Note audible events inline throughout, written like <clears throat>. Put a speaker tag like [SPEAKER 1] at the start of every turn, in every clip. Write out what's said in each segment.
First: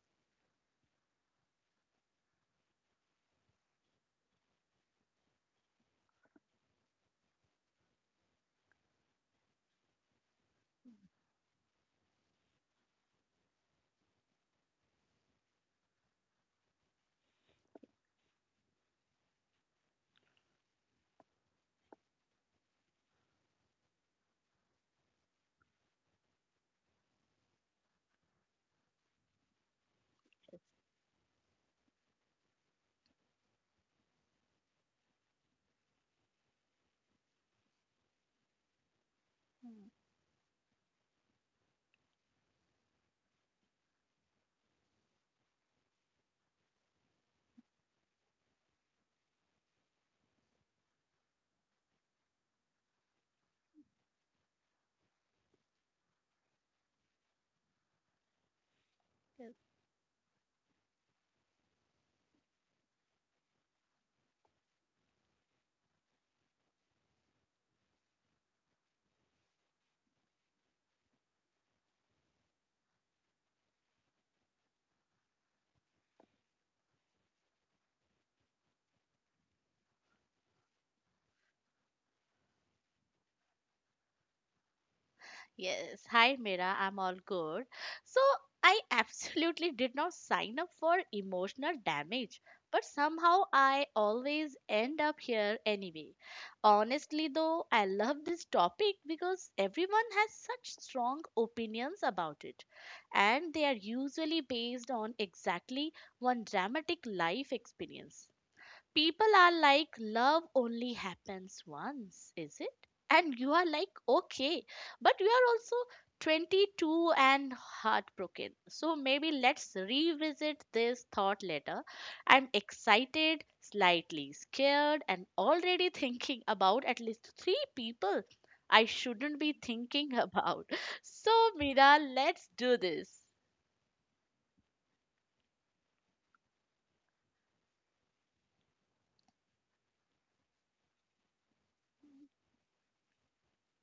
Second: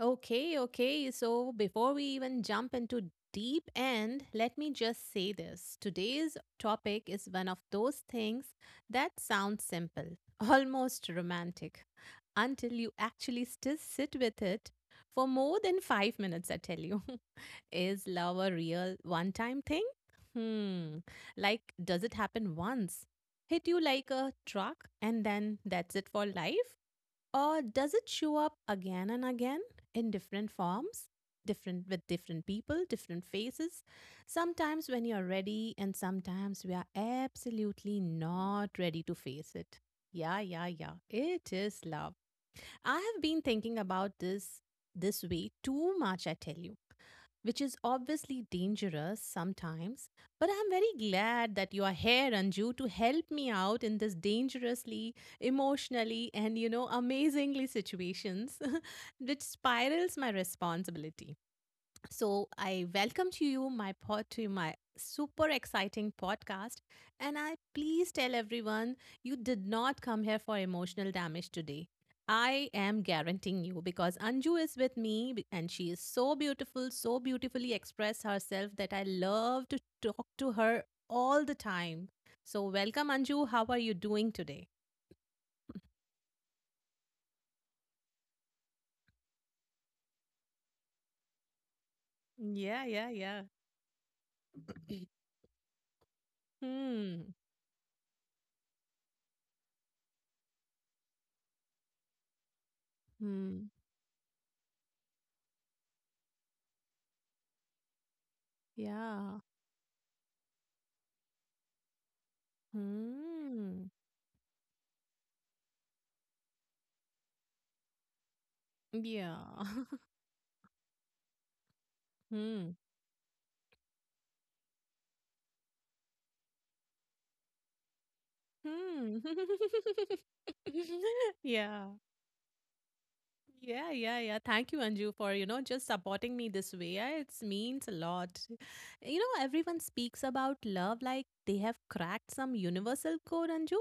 [SPEAKER 1] Okay, okay. So before we even jump into deep end, let me just say this. Today's topic is one of those things that sounds simple, <laughs> almost romantic, until you actually still sit with it for more than 5 minutes, I tell you. <laughs> Is love a real one time thing? Hmm. Like, does it happen once? Hit you like a truck and then that's it for life? Or does it show up again and again in different forms, different with different people, different faces? Sometimes when you're ready, and sometimes we are absolutely not ready to face it.
[SPEAKER 2] Mm,
[SPEAKER 1] Yeah, yeah, yeah. It is love. I have been thinking about this way too much, I tell you, which is obviously dangerous sometimes. But I'm very glad that you are here, Anju, to help me out in this dangerously, emotionally, and amazingly situations <laughs> which
[SPEAKER 2] yes,
[SPEAKER 1] spirals my responsibility. So I welcome to you my pod to my super exciting podcast and I please tell everyone you did not come here for emotional damage today. I am guaranteeing you because Anju is with me and she is so beautiful, so beautifully expressed herself that I love to talk to her all the time. So welcome, Anju, how are you doing today?
[SPEAKER 2] yes. Hi Mira, I'm all good. So I <laughs> absolutely did not sign up for emotional damage,
[SPEAKER 1] Yeah,
[SPEAKER 2] but
[SPEAKER 1] yeah, yeah.
[SPEAKER 2] somehow I always end up
[SPEAKER 1] <clears throat>
[SPEAKER 2] here anyway. Honestly,
[SPEAKER 1] Hmm.
[SPEAKER 2] though, I love this topic because everyone has such strong opinions about it, and they
[SPEAKER 1] Hmm.
[SPEAKER 2] are usually based on exactly one dramatic life experience. People
[SPEAKER 1] Yeah.
[SPEAKER 2] are like, love only happens once, is it? And you are
[SPEAKER 1] Hmm.
[SPEAKER 2] like, okay, but you are also 22 and heartbroken, so maybe
[SPEAKER 1] Yeah.
[SPEAKER 2] let's
[SPEAKER 1] <laughs>
[SPEAKER 2] revisit this thought later. I'm
[SPEAKER 1] Hmm.
[SPEAKER 2] excited, slightly scared, and already <laughs> thinking about at least three people I
[SPEAKER 1] Hmm.
[SPEAKER 2] shouldn't be thinking
[SPEAKER 1] <laughs>
[SPEAKER 2] about. <laughs> So
[SPEAKER 1] Yeah.
[SPEAKER 2] Mira, let's do this.
[SPEAKER 1] Yeah, yeah, yeah. Thank you, Anju, for, just supporting me this way. It means a lot. You know, everyone speaks about love like they have cracked some universal code, Anju.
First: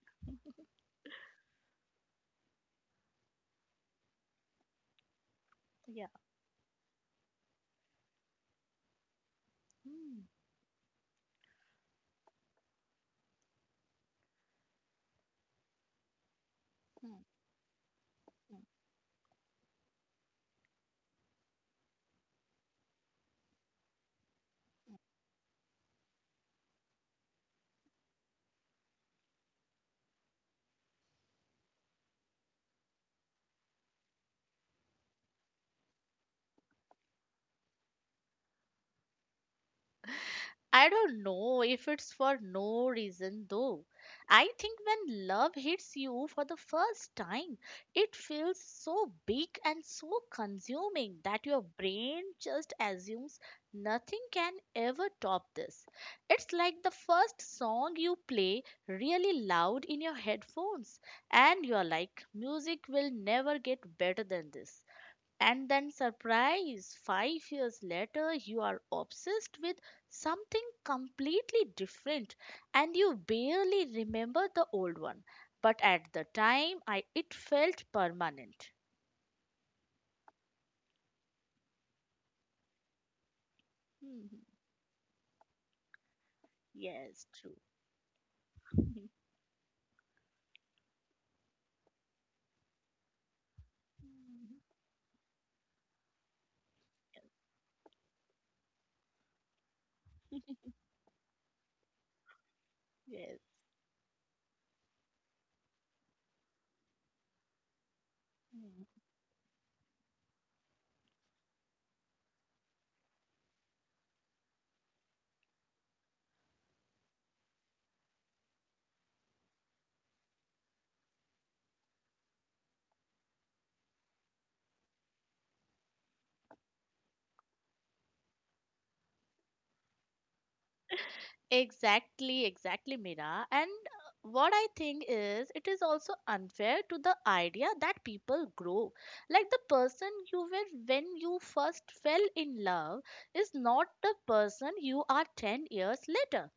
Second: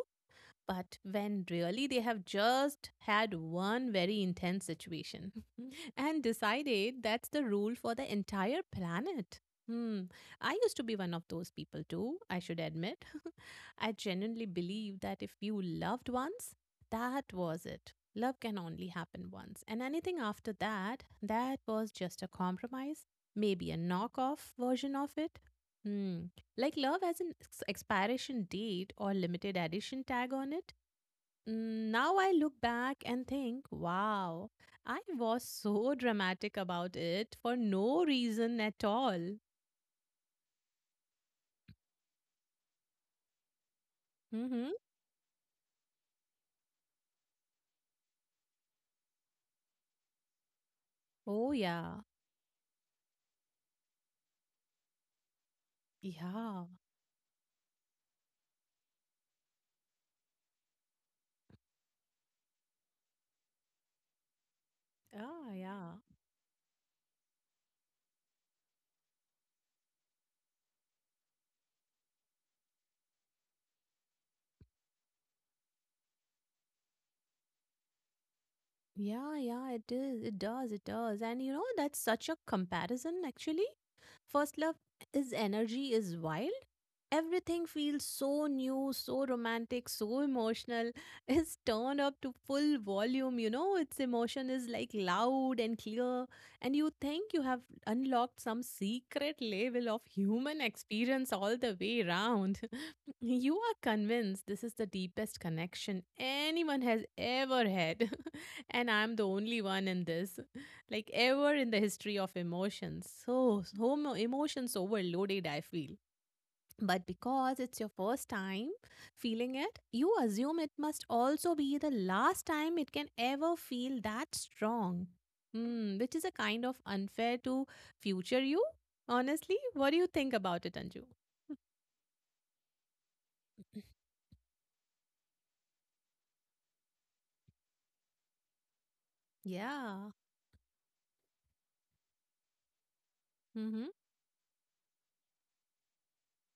[SPEAKER 1] But when really they have just had one very intense situation <laughs>
[SPEAKER 2] Yeah.
[SPEAKER 1] and decided that's the rule for the entire planet. Hmm.
[SPEAKER 2] Hmm,
[SPEAKER 1] I used to be one of those people too, I should admit. <laughs> I genuinely believe that if you loved once,
[SPEAKER 2] hmm, hmm.
[SPEAKER 1] that was it. Love can only happen once. And anything after that, that was just a compromise, maybe a knockoff version of it. Hmm. Like love has an expiration date or limited edition tag on it. Now I look back and think, wow, I was so dramatic about it for no reason at all.
[SPEAKER 2] I don't know if it's for no reason though. I
[SPEAKER 1] Mm-hmm.
[SPEAKER 2] think when love hits you for the first time, it feels so big and so consuming that
[SPEAKER 1] Oh,
[SPEAKER 2] your
[SPEAKER 1] yeah.
[SPEAKER 2] brain just assumes nothing can ever top this. It's
[SPEAKER 1] Yeah.
[SPEAKER 2] like the first song you play really loud in your headphones, and you're like, music will never get better than this.
[SPEAKER 1] Ah,
[SPEAKER 2] And then,
[SPEAKER 1] yeah.
[SPEAKER 2] surprise, 5 years later, you are obsessed with something completely different and you barely remember the old one. But at the time, it felt permanent.
[SPEAKER 1] Yeah, yeah, it is. It does. It does. And you know, that's such a comparison, actually.
[SPEAKER 2] Mhm.
[SPEAKER 1] First love is energy, is wild.
[SPEAKER 2] Yes, true.
[SPEAKER 1] Everything feels so new,
[SPEAKER 2] <laughs>
[SPEAKER 1] so romantic, so emotional. <laughs> It's turned up to full volume, its emotion is like loud and clear. And you think you have unlocked some secret level of human experience all the way round. <laughs>
[SPEAKER 2] Yes.
[SPEAKER 1] You are convinced this is the deepest connection anyone has ever had. <laughs> And I'm the only one in this, <laughs> like ever in the history of emotions. So emotions overloaded, I feel. But because it's your first time feeling it, you assume it must also be the last time it can ever feel that strong. Which is a kind of unfair to future you, honestly. What do you think about it, Anju?
[SPEAKER 2] Exactly, exactly, Mira. And what I think is, it is also unfair to the idea that people grow. Like the person
[SPEAKER 1] Yeah.
[SPEAKER 2] you were when you first fell in love is
[SPEAKER 1] Mm-hmm.
[SPEAKER 2] not the person you are 10 years later.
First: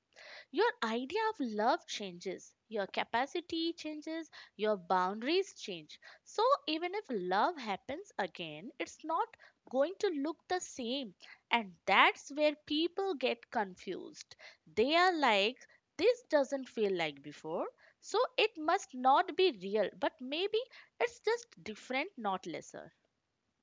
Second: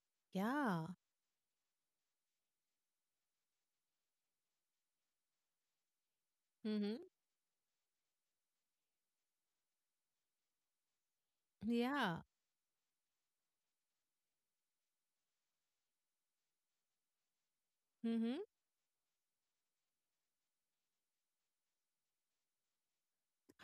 [SPEAKER 2] Your
[SPEAKER 1] Yeah.
[SPEAKER 2] idea of love changes, your capacity changes, your boundaries change. So,
[SPEAKER 1] Mm-hmm.
[SPEAKER 2] even if love happens again, it's not going to look the same. And
[SPEAKER 1] Yeah.
[SPEAKER 2] that's where people get confused. They are like, this doesn't feel like before, so
[SPEAKER 1] Mm-hmm.
[SPEAKER 2] it must not be real, but maybe it's just different, not lesser.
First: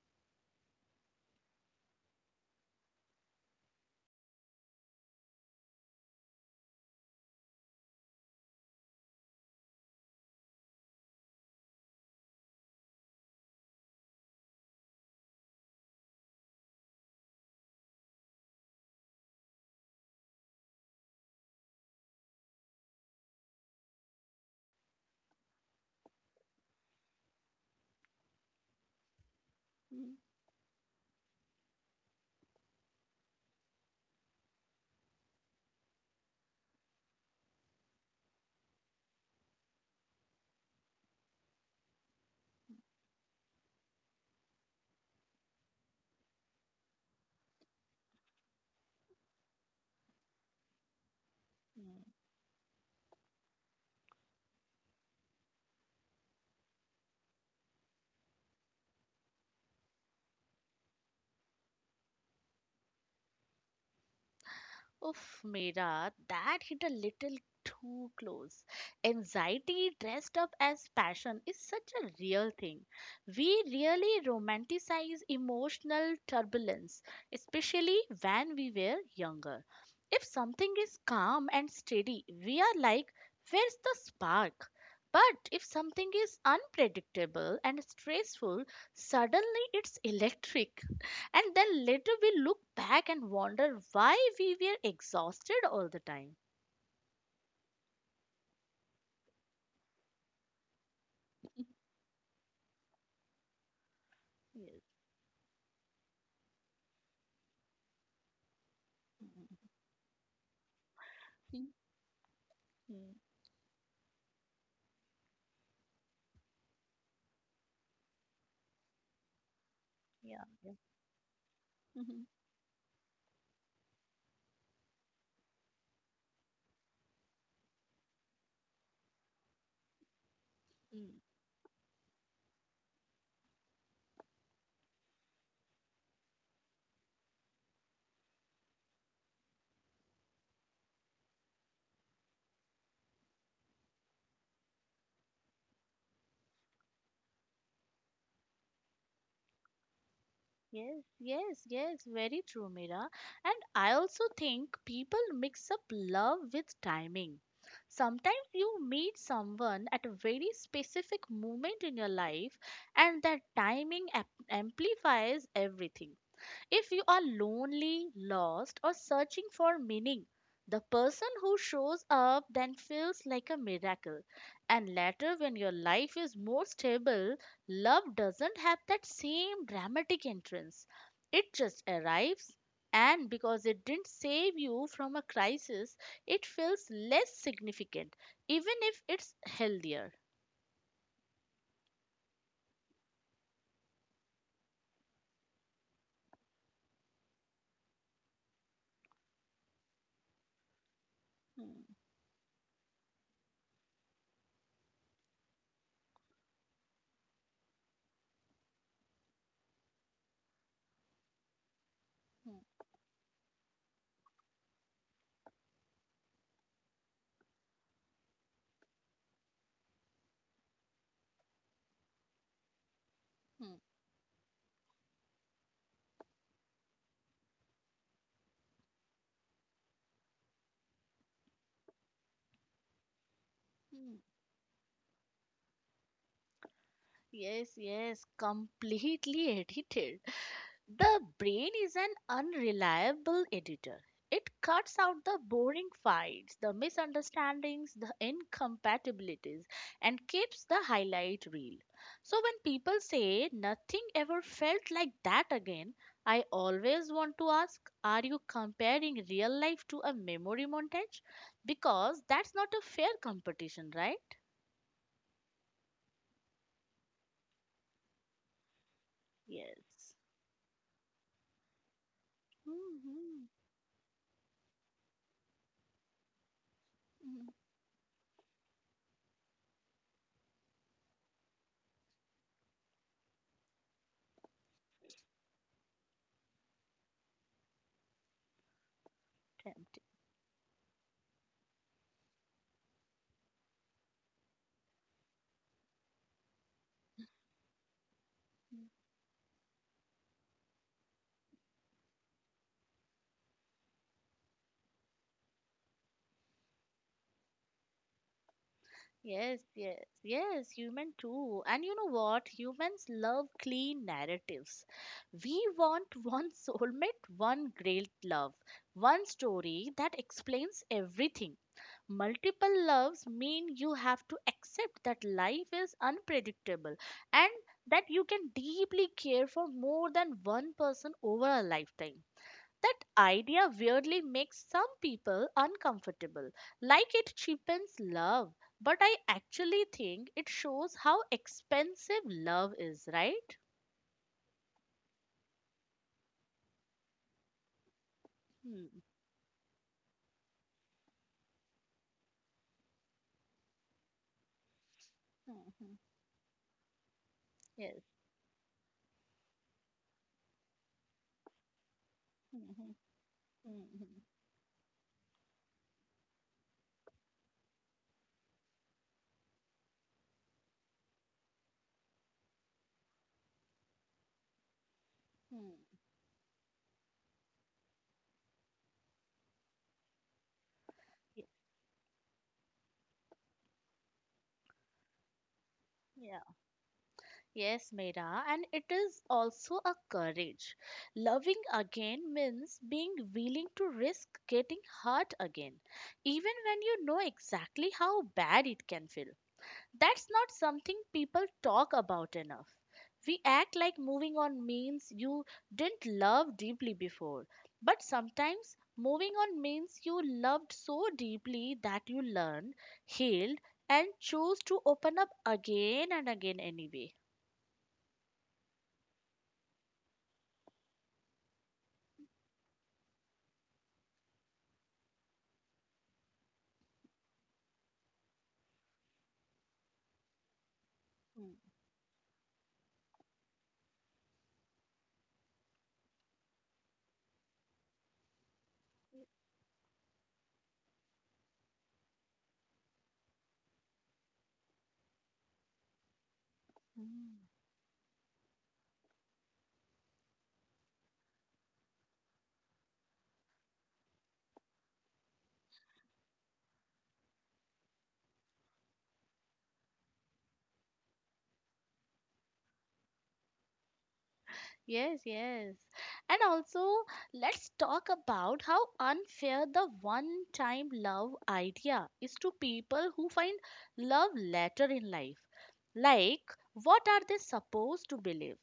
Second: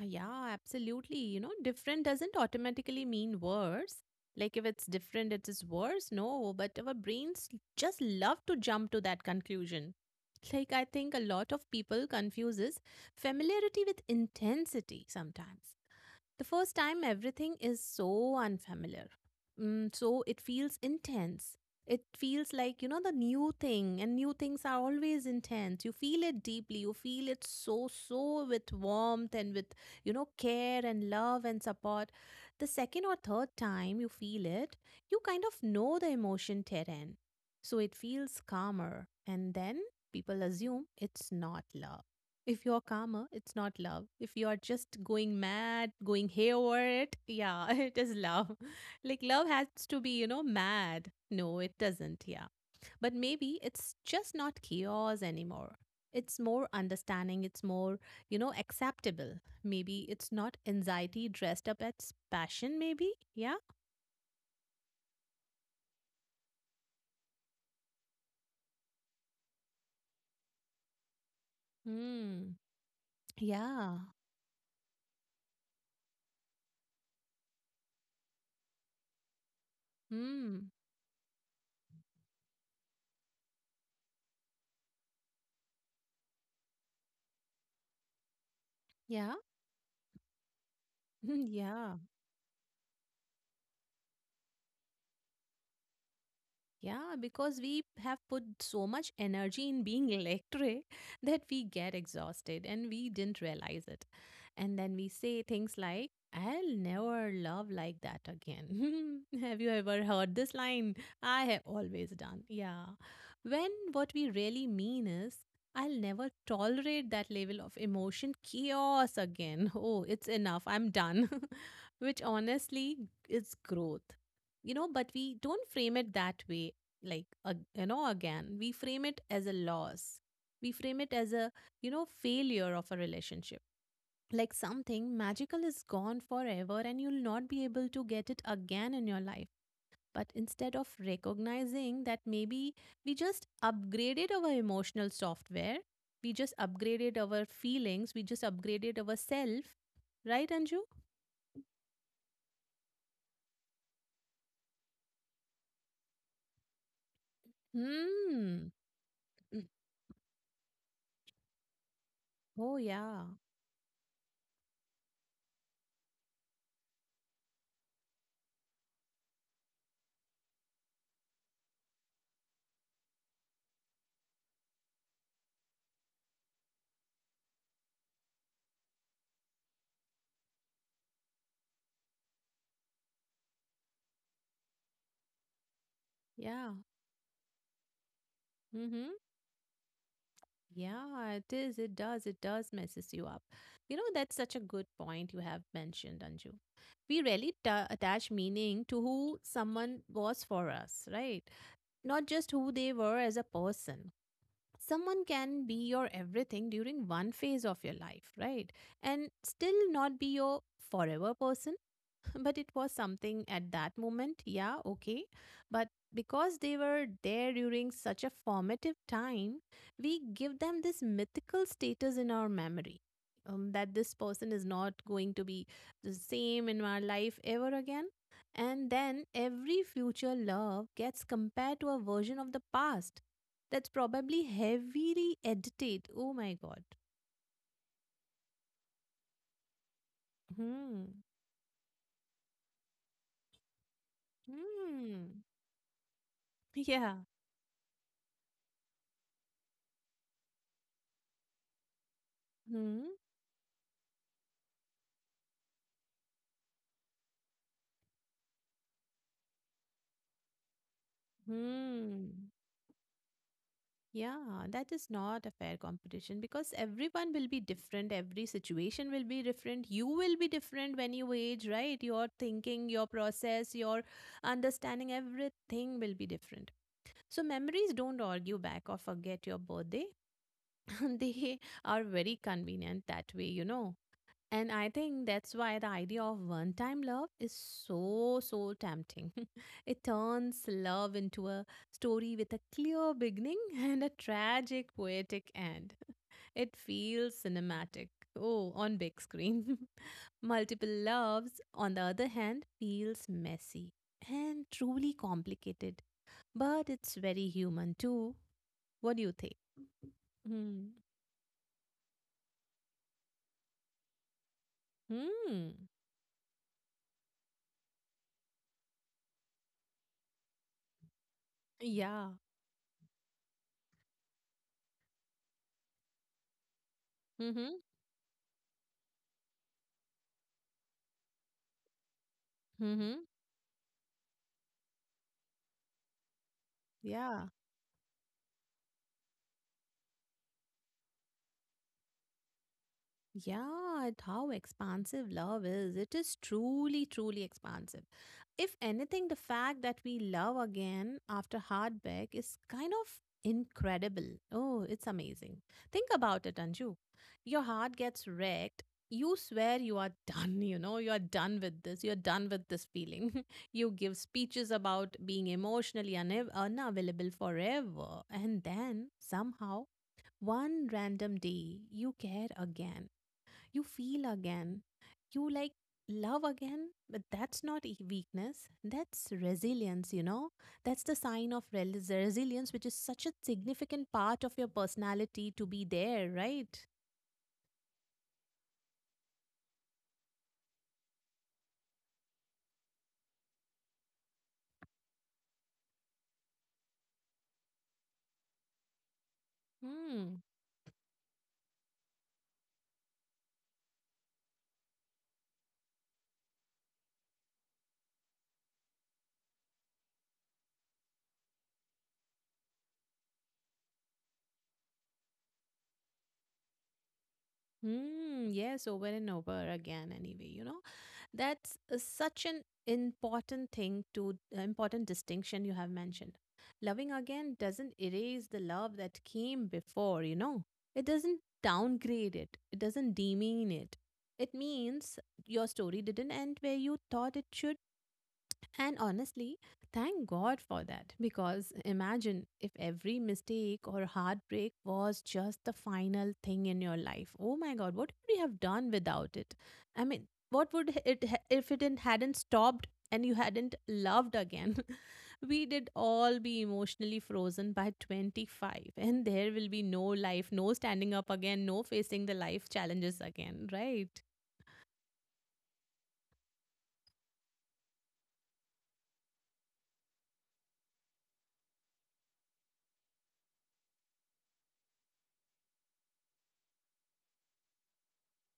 [SPEAKER 1] Yeah, absolutely. You know, different doesn't automatically mean worse. Like if it's different, it is worse. No, but our brains just love to jump to that conclusion. Like I think a lot of people confuses familiarity with intensity sometimes. The first time, everything is so unfamiliar. So it feels intense. It feels like, the new thing, and new things are always intense. You feel it deeply. You feel it so, so with warmth and with, care and love and support. The second or third time you feel it, you kind of know the emotion terrain. So it feels calmer. And then people assume it's not love if you're calmer, it's not love. If you're just going mad, going hayward, yeah, <laughs> it is love. <laughs> Like love has to be, mad. No, it
[SPEAKER 2] Mm.
[SPEAKER 1] doesn't, yeah. But maybe it's just not chaos anymore. It's more understanding, it's more, acceptable. Maybe it's not anxiety dressed up as passion, maybe. Yeah.
[SPEAKER 2] Oof, Mira, that hit a little too close. Anxiety dressed up as passion is such a real
[SPEAKER 1] Hmm.
[SPEAKER 2] thing. We
[SPEAKER 1] Yeah.
[SPEAKER 2] really romanticize emotional turbulence, especially when we were younger. If
[SPEAKER 1] Hmm.
[SPEAKER 2] something is calm and steady, we are like, where's the spark? But if something is unpredictable and stressful,
[SPEAKER 1] Yeah.
[SPEAKER 2] suddenly it's electric. And
[SPEAKER 1] <laughs>
[SPEAKER 2] then
[SPEAKER 1] Yeah.
[SPEAKER 2] later we look back and wonder why we were exhausted all the time.
[SPEAKER 1] Yeah, because we have put so much energy in being electric <laughs> that we get exhausted and we didn't realize it. And
[SPEAKER 2] Yes.
[SPEAKER 1] then we say things like, I'll never love like that again. <laughs> Have
[SPEAKER 2] Mhm.
[SPEAKER 1] you ever heard this line? I have
[SPEAKER 2] Mhm.
[SPEAKER 1] always done. Yeah.
[SPEAKER 2] Yeah.
[SPEAKER 1] When what we really mean is, I'll never tolerate that level of emotion chaos again. <laughs> Oh, it's enough.
[SPEAKER 2] Yeah.
[SPEAKER 1] I'm done. <laughs> Which
[SPEAKER 2] Mhm.
[SPEAKER 1] honestly is growth, you know but we don't frame it that way, like again we frame it as a loss, we frame
[SPEAKER 2] Mm.
[SPEAKER 1] it as a failure of a relationship, like something magical is gone forever and you'll not be able to get it again in your life. But instead of recognizing that maybe we just upgraded our emotional software, we just upgraded our feelings, we just upgraded our self, right, Anju?
[SPEAKER 2] Yes, yes, yes, very true, Mira. And I also think people mix up love with timing. Sometimes
[SPEAKER 1] Hmm.
[SPEAKER 2] you meet
[SPEAKER 1] Mm.
[SPEAKER 2] someone at a very specific moment in your life,
[SPEAKER 1] Oh,
[SPEAKER 2] and
[SPEAKER 1] yeah.
[SPEAKER 2] that timing amplifies everything. If you are lonely, lost, or searching for meaning, the person who shows up then feels like a miracle. And later, when your life is more stable, love doesn't have that same dramatic entrance. It just arrives, and because it didn't save you from a crisis, it
[SPEAKER 1] Yeah.
[SPEAKER 2] feels less significant, even if
[SPEAKER 1] Mm-hmm.
[SPEAKER 2] it's healthier.
[SPEAKER 1] Yeah, it is. It does. It does messes you up. You know, that's such a good point you have mentioned, Anju. We really ta attach meaning to who someone was for us, right?
[SPEAKER 2] Hmm,
[SPEAKER 1] Not just who they were as a person. Someone can be your everything during one phase of your life, right? And still not be your forever person, but
[SPEAKER 2] hmm,
[SPEAKER 1] it was something at that moment. Yeah. Okay. But because they were there during such a formative time, we give them this mythical status in our memory,
[SPEAKER 2] hmm,
[SPEAKER 1] that this person is not going to be the same in our life ever again. And then every future love gets compared to a version of the past that's
[SPEAKER 2] hmm.
[SPEAKER 1] probably heavily edited. Oh my God.
[SPEAKER 2] Yes, yes, completely <laughs> edited.
[SPEAKER 1] Hmm.
[SPEAKER 2] The brain is an unreliable editor. It cuts out the
[SPEAKER 1] Hmm.
[SPEAKER 2] boring fights, the
[SPEAKER 1] Yeah.
[SPEAKER 2] misunderstandings, the incompatibilities, and keeps the highlight reel. So when people
[SPEAKER 1] Hmm.
[SPEAKER 2] say nothing ever felt like that again, I always want to ask, are you comparing real life to a memory montage? Because
[SPEAKER 1] Hmm.
[SPEAKER 2] that's not a fair competition, right?
[SPEAKER 1] Yeah, that is not a fair competition because everyone will be different. Every situation will be different. You
[SPEAKER 2] Yes.
[SPEAKER 1] will be different when you age, right? Your thinking, your
[SPEAKER 2] Hmm.
[SPEAKER 1] process, your understanding, everything will be different. So, memories don't argue back or forget your birthday. <laughs> They are very convenient that way. And I think that's why the idea of one time love is so, so tempting. <laughs>
[SPEAKER 2] Tempting.
[SPEAKER 1] It turns love into a story with a clear beginning <laughs> and a tragic, poetic end. <laughs> It feels cinematic. Oh, on big screen. <laughs> Multiple loves, on the other hand, feels messy and truly complicated. But it's very human too. What do you think?
[SPEAKER 2] Yes, yes, yes,
[SPEAKER 1] Hmm.
[SPEAKER 2] human too. And you know what? Humans love clean narratives. We
[SPEAKER 1] Hmm.
[SPEAKER 2] want one <laughs> soulmate, one great love, one story that explains everything.
[SPEAKER 1] Yeah.
[SPEAKER 2] Multiple loves mean you have to accept that life is unpredictable and
[SPEAKER 1] Mm-hmm.
[SPEAKER 2] that you can deeply care for more than one person over a lifetime. That
[SPEAKER 1] Mm-hmm.
[SPEAKER 2] idea weirdly makes some people uncomfortable, like it
[SPEAKER 1] Yeah.
[SPEAKER 2] cheapens love. But I actually think it shows how expensive love is, right?
[SPEAKER 1] Yeah, how expansive love is. It is truly, truly expansive. If
[SPEAKER 2] Hmm.
[SPEAKER 1] anything, the fact that we love again after heartbreak is kind of incredible. Oh, it's amazing.
[SPEAKER 2] Mhm.
[SPEAKER 1] Think about it, Anju. Your heart
[SPEAKER 2] Yes.
[SPEAKER 1] gets wrecked. You swear you are <laughs> done, you are done with this, you're done with this
[SPEAKER 2] Mhm.
[SPEAKER 1] feeling. <laughs> you give
[SPEAKER 2] Mhm.
[SPEAKER 1] speeches about being emotionally unavailable forever. And then somehow, one random day, you care again, you feel again, you like
[SPEAKER 2] Hmm.
[SPEAKER 1] love again. But that's not weakness, that's resilience, that's the
[SPEAKER 2] Ye-
[SPEAKER 1] sign of resilience, which is such a significant part of your personality to be there,
[SPEAKER 2] Yeah.
[SPEAKER 1] right?
[SPEAKER 2] Yes, Meera, and it is also a courage. Loving again means being willing to risk getting hurt again, even when you know exactly how bad it can feel. That's
[SPEAKER 1] Hmm.
[SPEAKER 2] not something people talk about enough. We act like moving on means you didn't love deeply before. But sometimes moving on means you loved so deeply that you learned, healed, and chose to open up again and again anyway.
[SPEAKER 1] Hmm. Yes, over and over again, anyway. That's such an important thing to important distinction you have mentioned. Loving again doesn't erase the love that came before. It doesn't downgrade it. It doesn't demean it. It means your story didn't end where you thought it should and honestly, thank God for that because imagine if every mistake or heartbreak was just the final thing in your life.
[SPEAKER 2] Mm.
[SPEAKER 1] Oh my God, what would you have done without it? I mean, what would it if it hadn't stopped and you hadn't loved again? <laughs> We did all be emotionally frozen by 25 and there will be no life, no standing up again, no facing the life challenges again, right?
[SPEAKER 2] Yes, yes. And also, let's talk about how unfair the one time love idea is to people who find love later in life. Like, what are they supposed to believe?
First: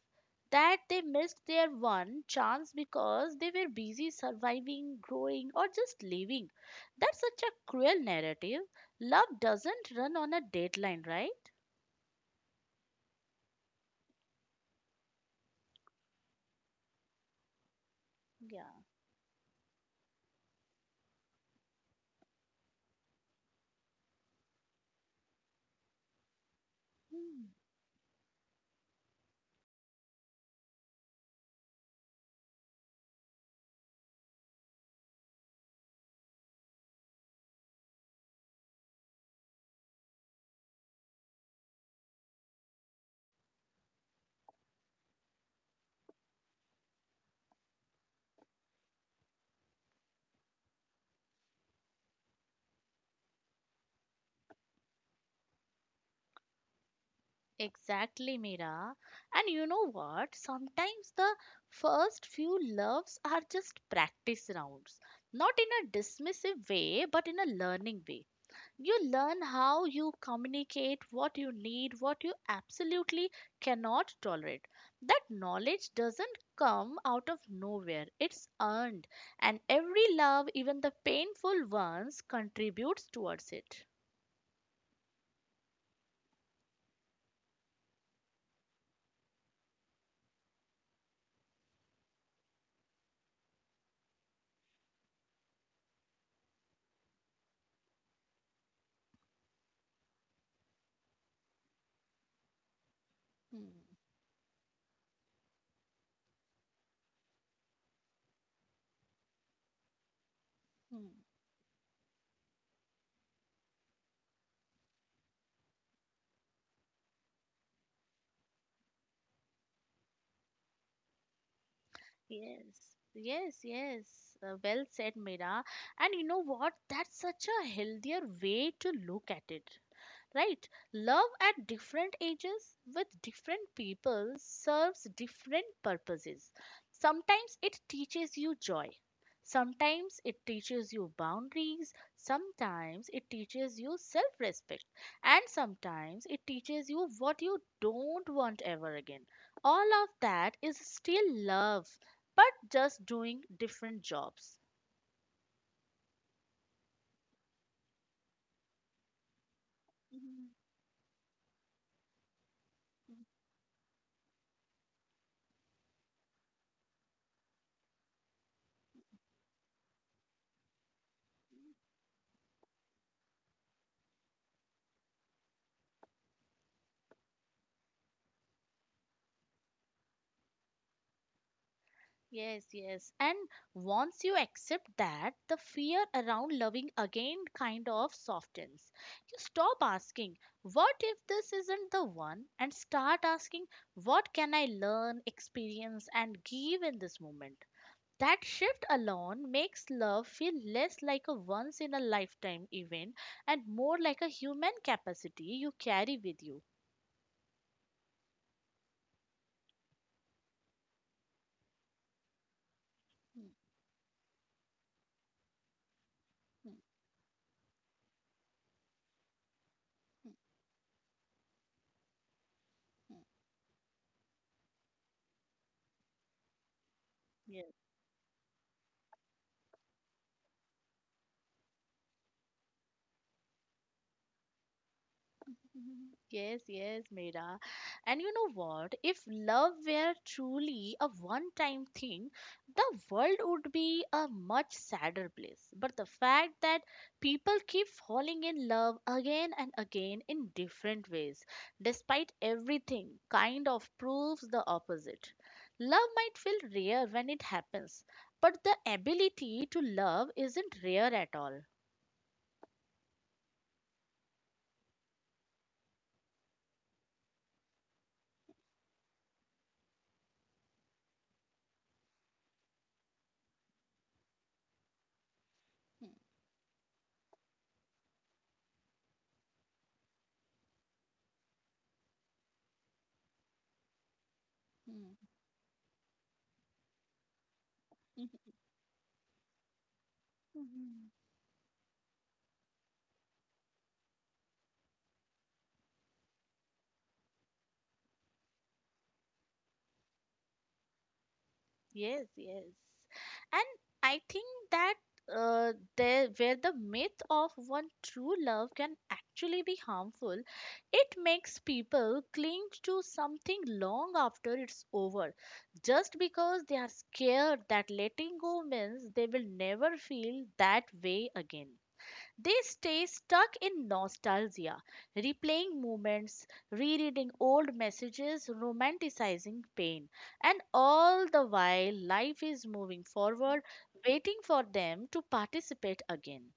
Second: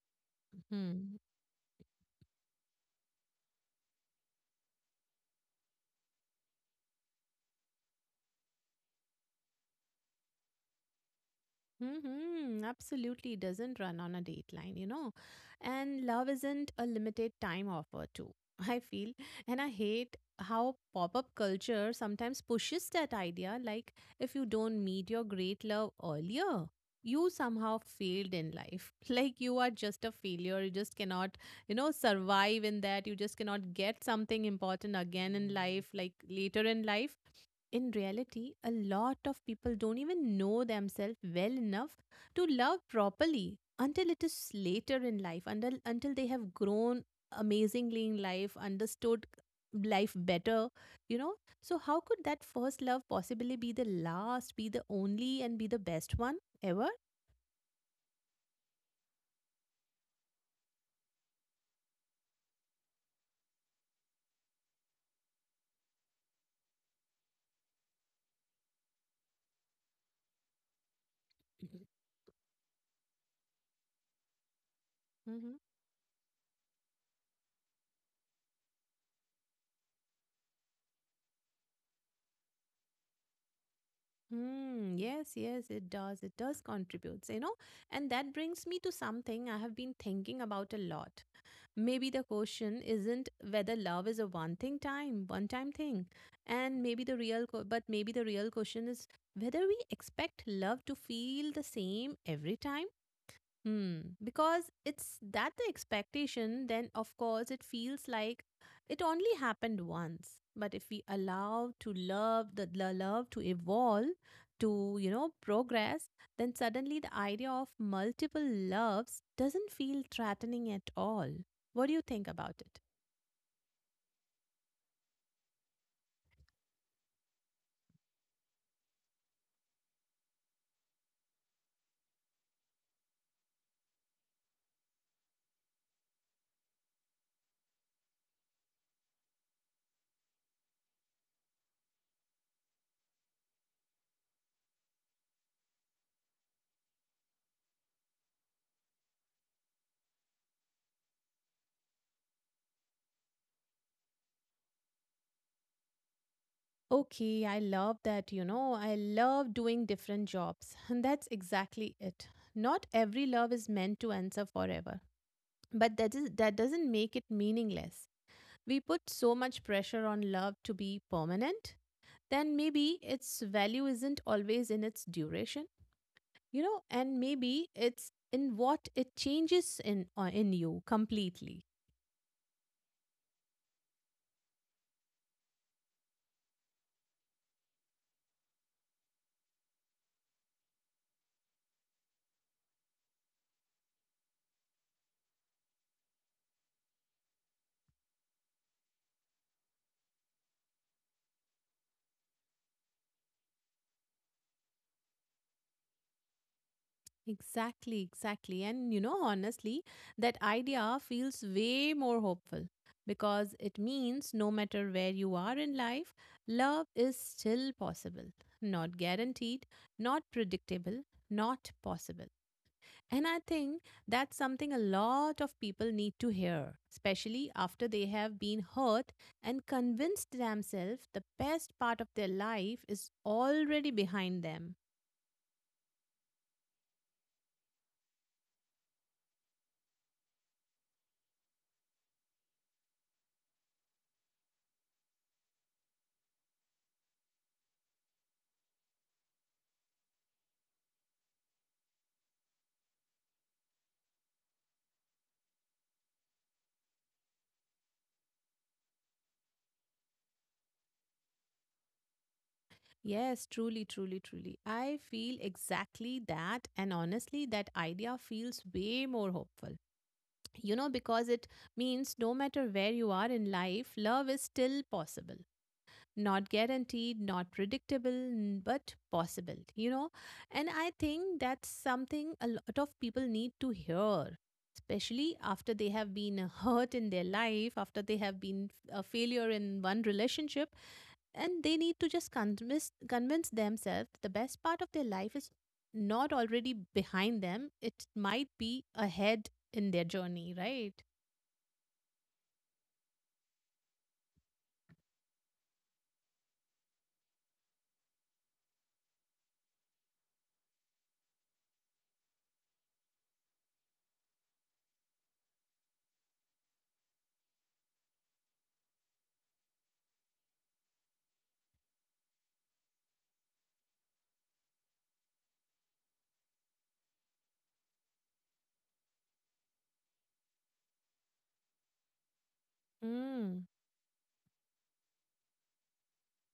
[SPEAKER 2] That they
[SPEAKER 1] Hmm.
[SPEAKER 2] missed their one chance because they were busy surviving, growing, or just living. That's such a cruel narrative. Love doesn't run on a deadline, right?
[SPEAKER 1] Mm-hmm, absolutely doesn't run on a dateline. And love isn't a limited time offer, too, <laughs>
[SPEAKER 2] Yeah.
[SPEAKER 1] I feel. And I hate how pop up culture sometimes pushes that idea like, if you don't meet your great love earlier, you
[SPEAKER 2] Hmm.
[SPEAKER 1] somehow failed in life. <laughs> Like, you are just a failure. You just cannot, survive in that. You just cannot get something important again in life, like later in life in reality, a lot of people don't even know themselves well enough to love properly until it is later in life, until they have grown amazingly in life, understood life better, you know. So how could that first love possibly be the last, be the only, and be the best one ever?
[SPEAKER 2] Exactly, Mira. And you know what? Sometimes the first few loves are just practice rounds, not in a dismissive way, but in a learning way. You learn how you communicate, what you need, what you absolutely cannot tolerate. That
[SPEAKER 1] Mm-hmm.
[SPEAKER 2] knowledge doesn't come out of nowhere, it's earned. And every love, even the painful ones, contributes towards it.
[SPEAKER 1] Mm, yes, yes, it does. It does contributes. And that brings me to something I have been thinking about a lot. Maybe the question isn't whether love is a one time thing. And maybe the real co- but maybe the real question is whether we expect love to feel the same every time.
[SPEAKER 2] Hmm.
[SPEAKER 1] Hmm. Because it's that the expectation, then of course it feels like it only happened once. But if we
[SPEAKER 2] Hmm.
[SPEAKER 1] allow to love the love to evolve, to progress, then suddenly the idea of multiple loves doesn't feel threatening at all. What do you think about it?
[SPEAKER 2] Yes, yes, yes. Well said, Mira. And you know what? That's such a healthier way to look at it, right? Love at different ages with different people serves different purposes. Sometimes it teaches you joy. Sometimes it teaches you boundaries. Sometimes it teaches you self respect. And sometimes it teaches you what you don't want ever again. All of that is still love, but just doing different jobs.
[SPEAKER 1] Okay, I love that, you know, I love doing different
[SPEAKER 2] Mhm.
[SPEAKER 1] jobs. <laughs> And that's exactly it. Not every love is meant to answer forever. But that doesn't make it meaningless. We put so much pressure on love to be permanent, then maybe its value isn't always in its duration, you know, and maybe it's in what it changes in you completely.
[SPEAKER 2] Yes, yes. And once you accept that, the fear around loving again kind of softens. You stop asking, what if this isn't the one? And start asking, what can I learn, experience, and give in this moment? That shift alone makes love feel less like a once in a lifetime event and more like a human capacity you carry with you.
[SPEAKER 1] Exactly, exactly. And you know, honestly, that idea feels way more hopeful
[SPEAKER 2] Hmm,
[SPEAKER 1] because it means no matter where you are in life,
[SPEAKER 2] hmm,
[SPEAKER 1] love is still possible. Not guaranteed, not
[SPEAKER 2] hmm,
[SPEAKER 1] predictable, not possible.
[SPEAKER 2] hmm.
[SPEAKER 1] And I think that's something a lot of people need to hear, especially
[SPEAKER 2] Yes.
[SPEAKER 1] after they have been hurt and convinced themselves the best part of their life is already behind them.
[SPEAKER 2] Mhm. Yes, yes, Mira. And you know what? If love were truly a one time thing, the world would be a much sadder place. But the fact that people keep falling in love again and again in different ways, despite everything, kind of proves the opposite. Love might feel rare when it happens, but the ability to love isn't rare at all.
[SPEAKER 1] Yes, truly, truly, truly. I feel exactly that. And honestly, that idea feels way more hopeful. You know, because it means no matter where you are in life, love is still possible. Not guaranteed, not predictable, but possible, you know? And I think that's something a lot of people need to hear,
[SPEAKER 2] Mhm.
[SPEAKER 1] especially after they have been <laughs> hurt in their life, after they have been a failure in one relationship,
[SPEAKER 2] Mhm.
[SPEAKER 1] and they need to just convince themselves that the best part of their life is not already behind them. It might be ahead in their journey, right?
[SPEAKER 2] Yes, yes. And I think that there where the myth of one true love can actually be harmful, it makes people cling to something long after it's over, just because they are scared that letting go means they will never feel that way again. They stay stuck in nostalgia, replaying moments, rereading old messages, romanticizing pain. And all the while, life is moving forward,
[SPEAKER 1] Mm.
[SPEAKER 2] waiting for them to participate again.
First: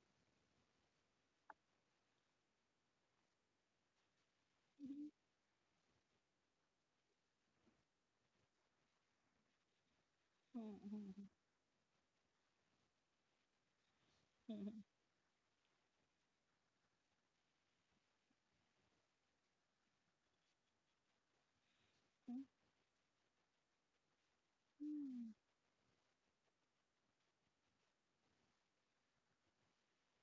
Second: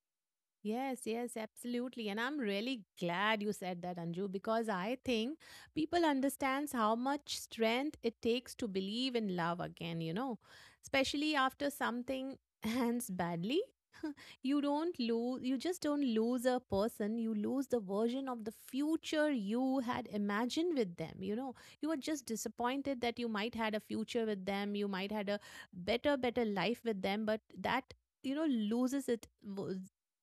[SPEAKER 1] Yes, yes, absolutely. And I'm really glad you said that, Anju, because I think people understands how much strength it takes to believe in love again, you know, especially after something <laughs> ends badly. You just don't lose a person, you lose the version of the future you had imagined with them, you know. You are just disappointed that you might had a future with them, you might had a better life with them, but that, you know, loses it wo-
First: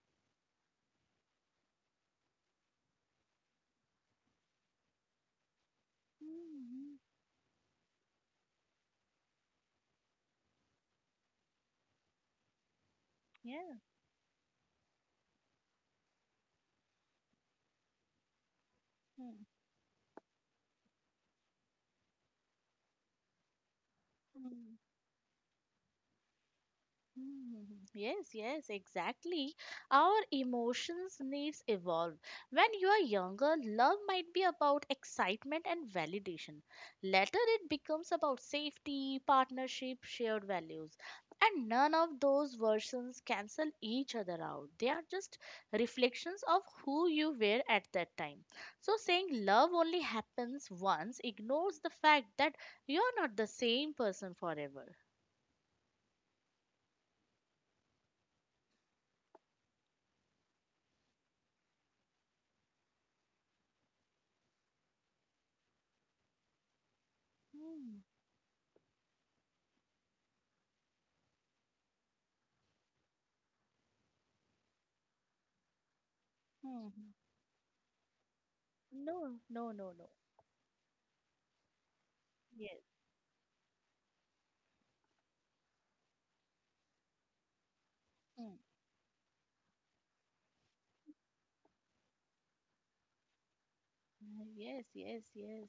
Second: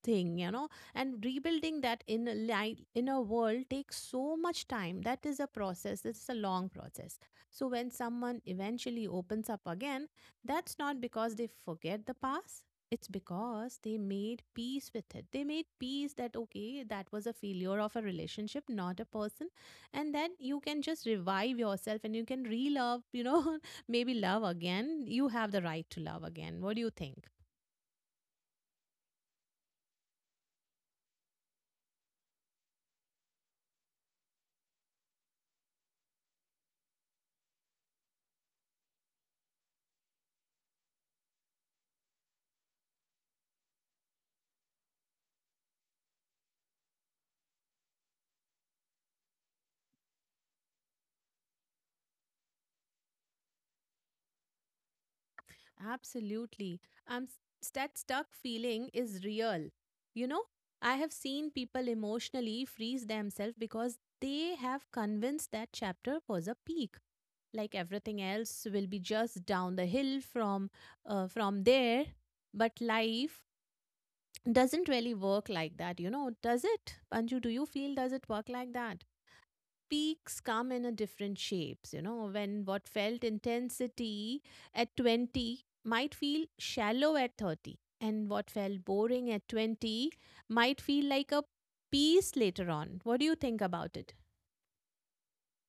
[SPEAKER 1] thing you know. And rebuilding that in inner world takes so much time. That is a process, it's a long process. So when someone eventually opens up again, that's not because they forget the past, it's because they made peace with it. They made peace that, okay, that was a failure of a relationship, not a person.
[SPEAKER 2] <laughs>
[SPEAKER 1] And then you can just revive yourself and you can re love, you know, <laughs> maybe love
[SPEAKER 2] Yeah.
[SPEAKER 1] again. You have the right to love again. What do you think?
[SPEAKER 2] Mhm. Yes, yes, exactly. Our emotions needs evolve. When you are younger, love might be about excitement and validation. Later it becomes about safety, partnership, shared values. And none of those versions cancel each other out. They are just reflections of who you were at that time. So saying love only happens once ignores the fact that you're not the same person forever.
[SPEAKER 1] Absolutely. Um, that stuck feeling is real. You know, I have seen people emotionally freeze themselves because they have convinced that chapter was a peak. Like
[SPEAKER 2] Hmm.
[SPEAKER 1] everything else will be just down the hill from there. But life doesn't really work like that, you know, does it?
[SPEAKER 2] Hmm.
[SPEAKER 1] Anju, do you feel does it work like that?
[SPEAKER 2] No, no, no, no.
[SPEAKER 1] Peaks come in a different shapes, you know. When
[SPEAKER 2] Yes.
[SPEAKER 1] what felt intensity at 20 might feel shallow at 30, and what
[SPEAKER 2] Mm.
[SPEAKER 1] felt boring at 20 might feel like a piece later on. What do you think about it?
[SPEAKER 2] Yes, yes, yes.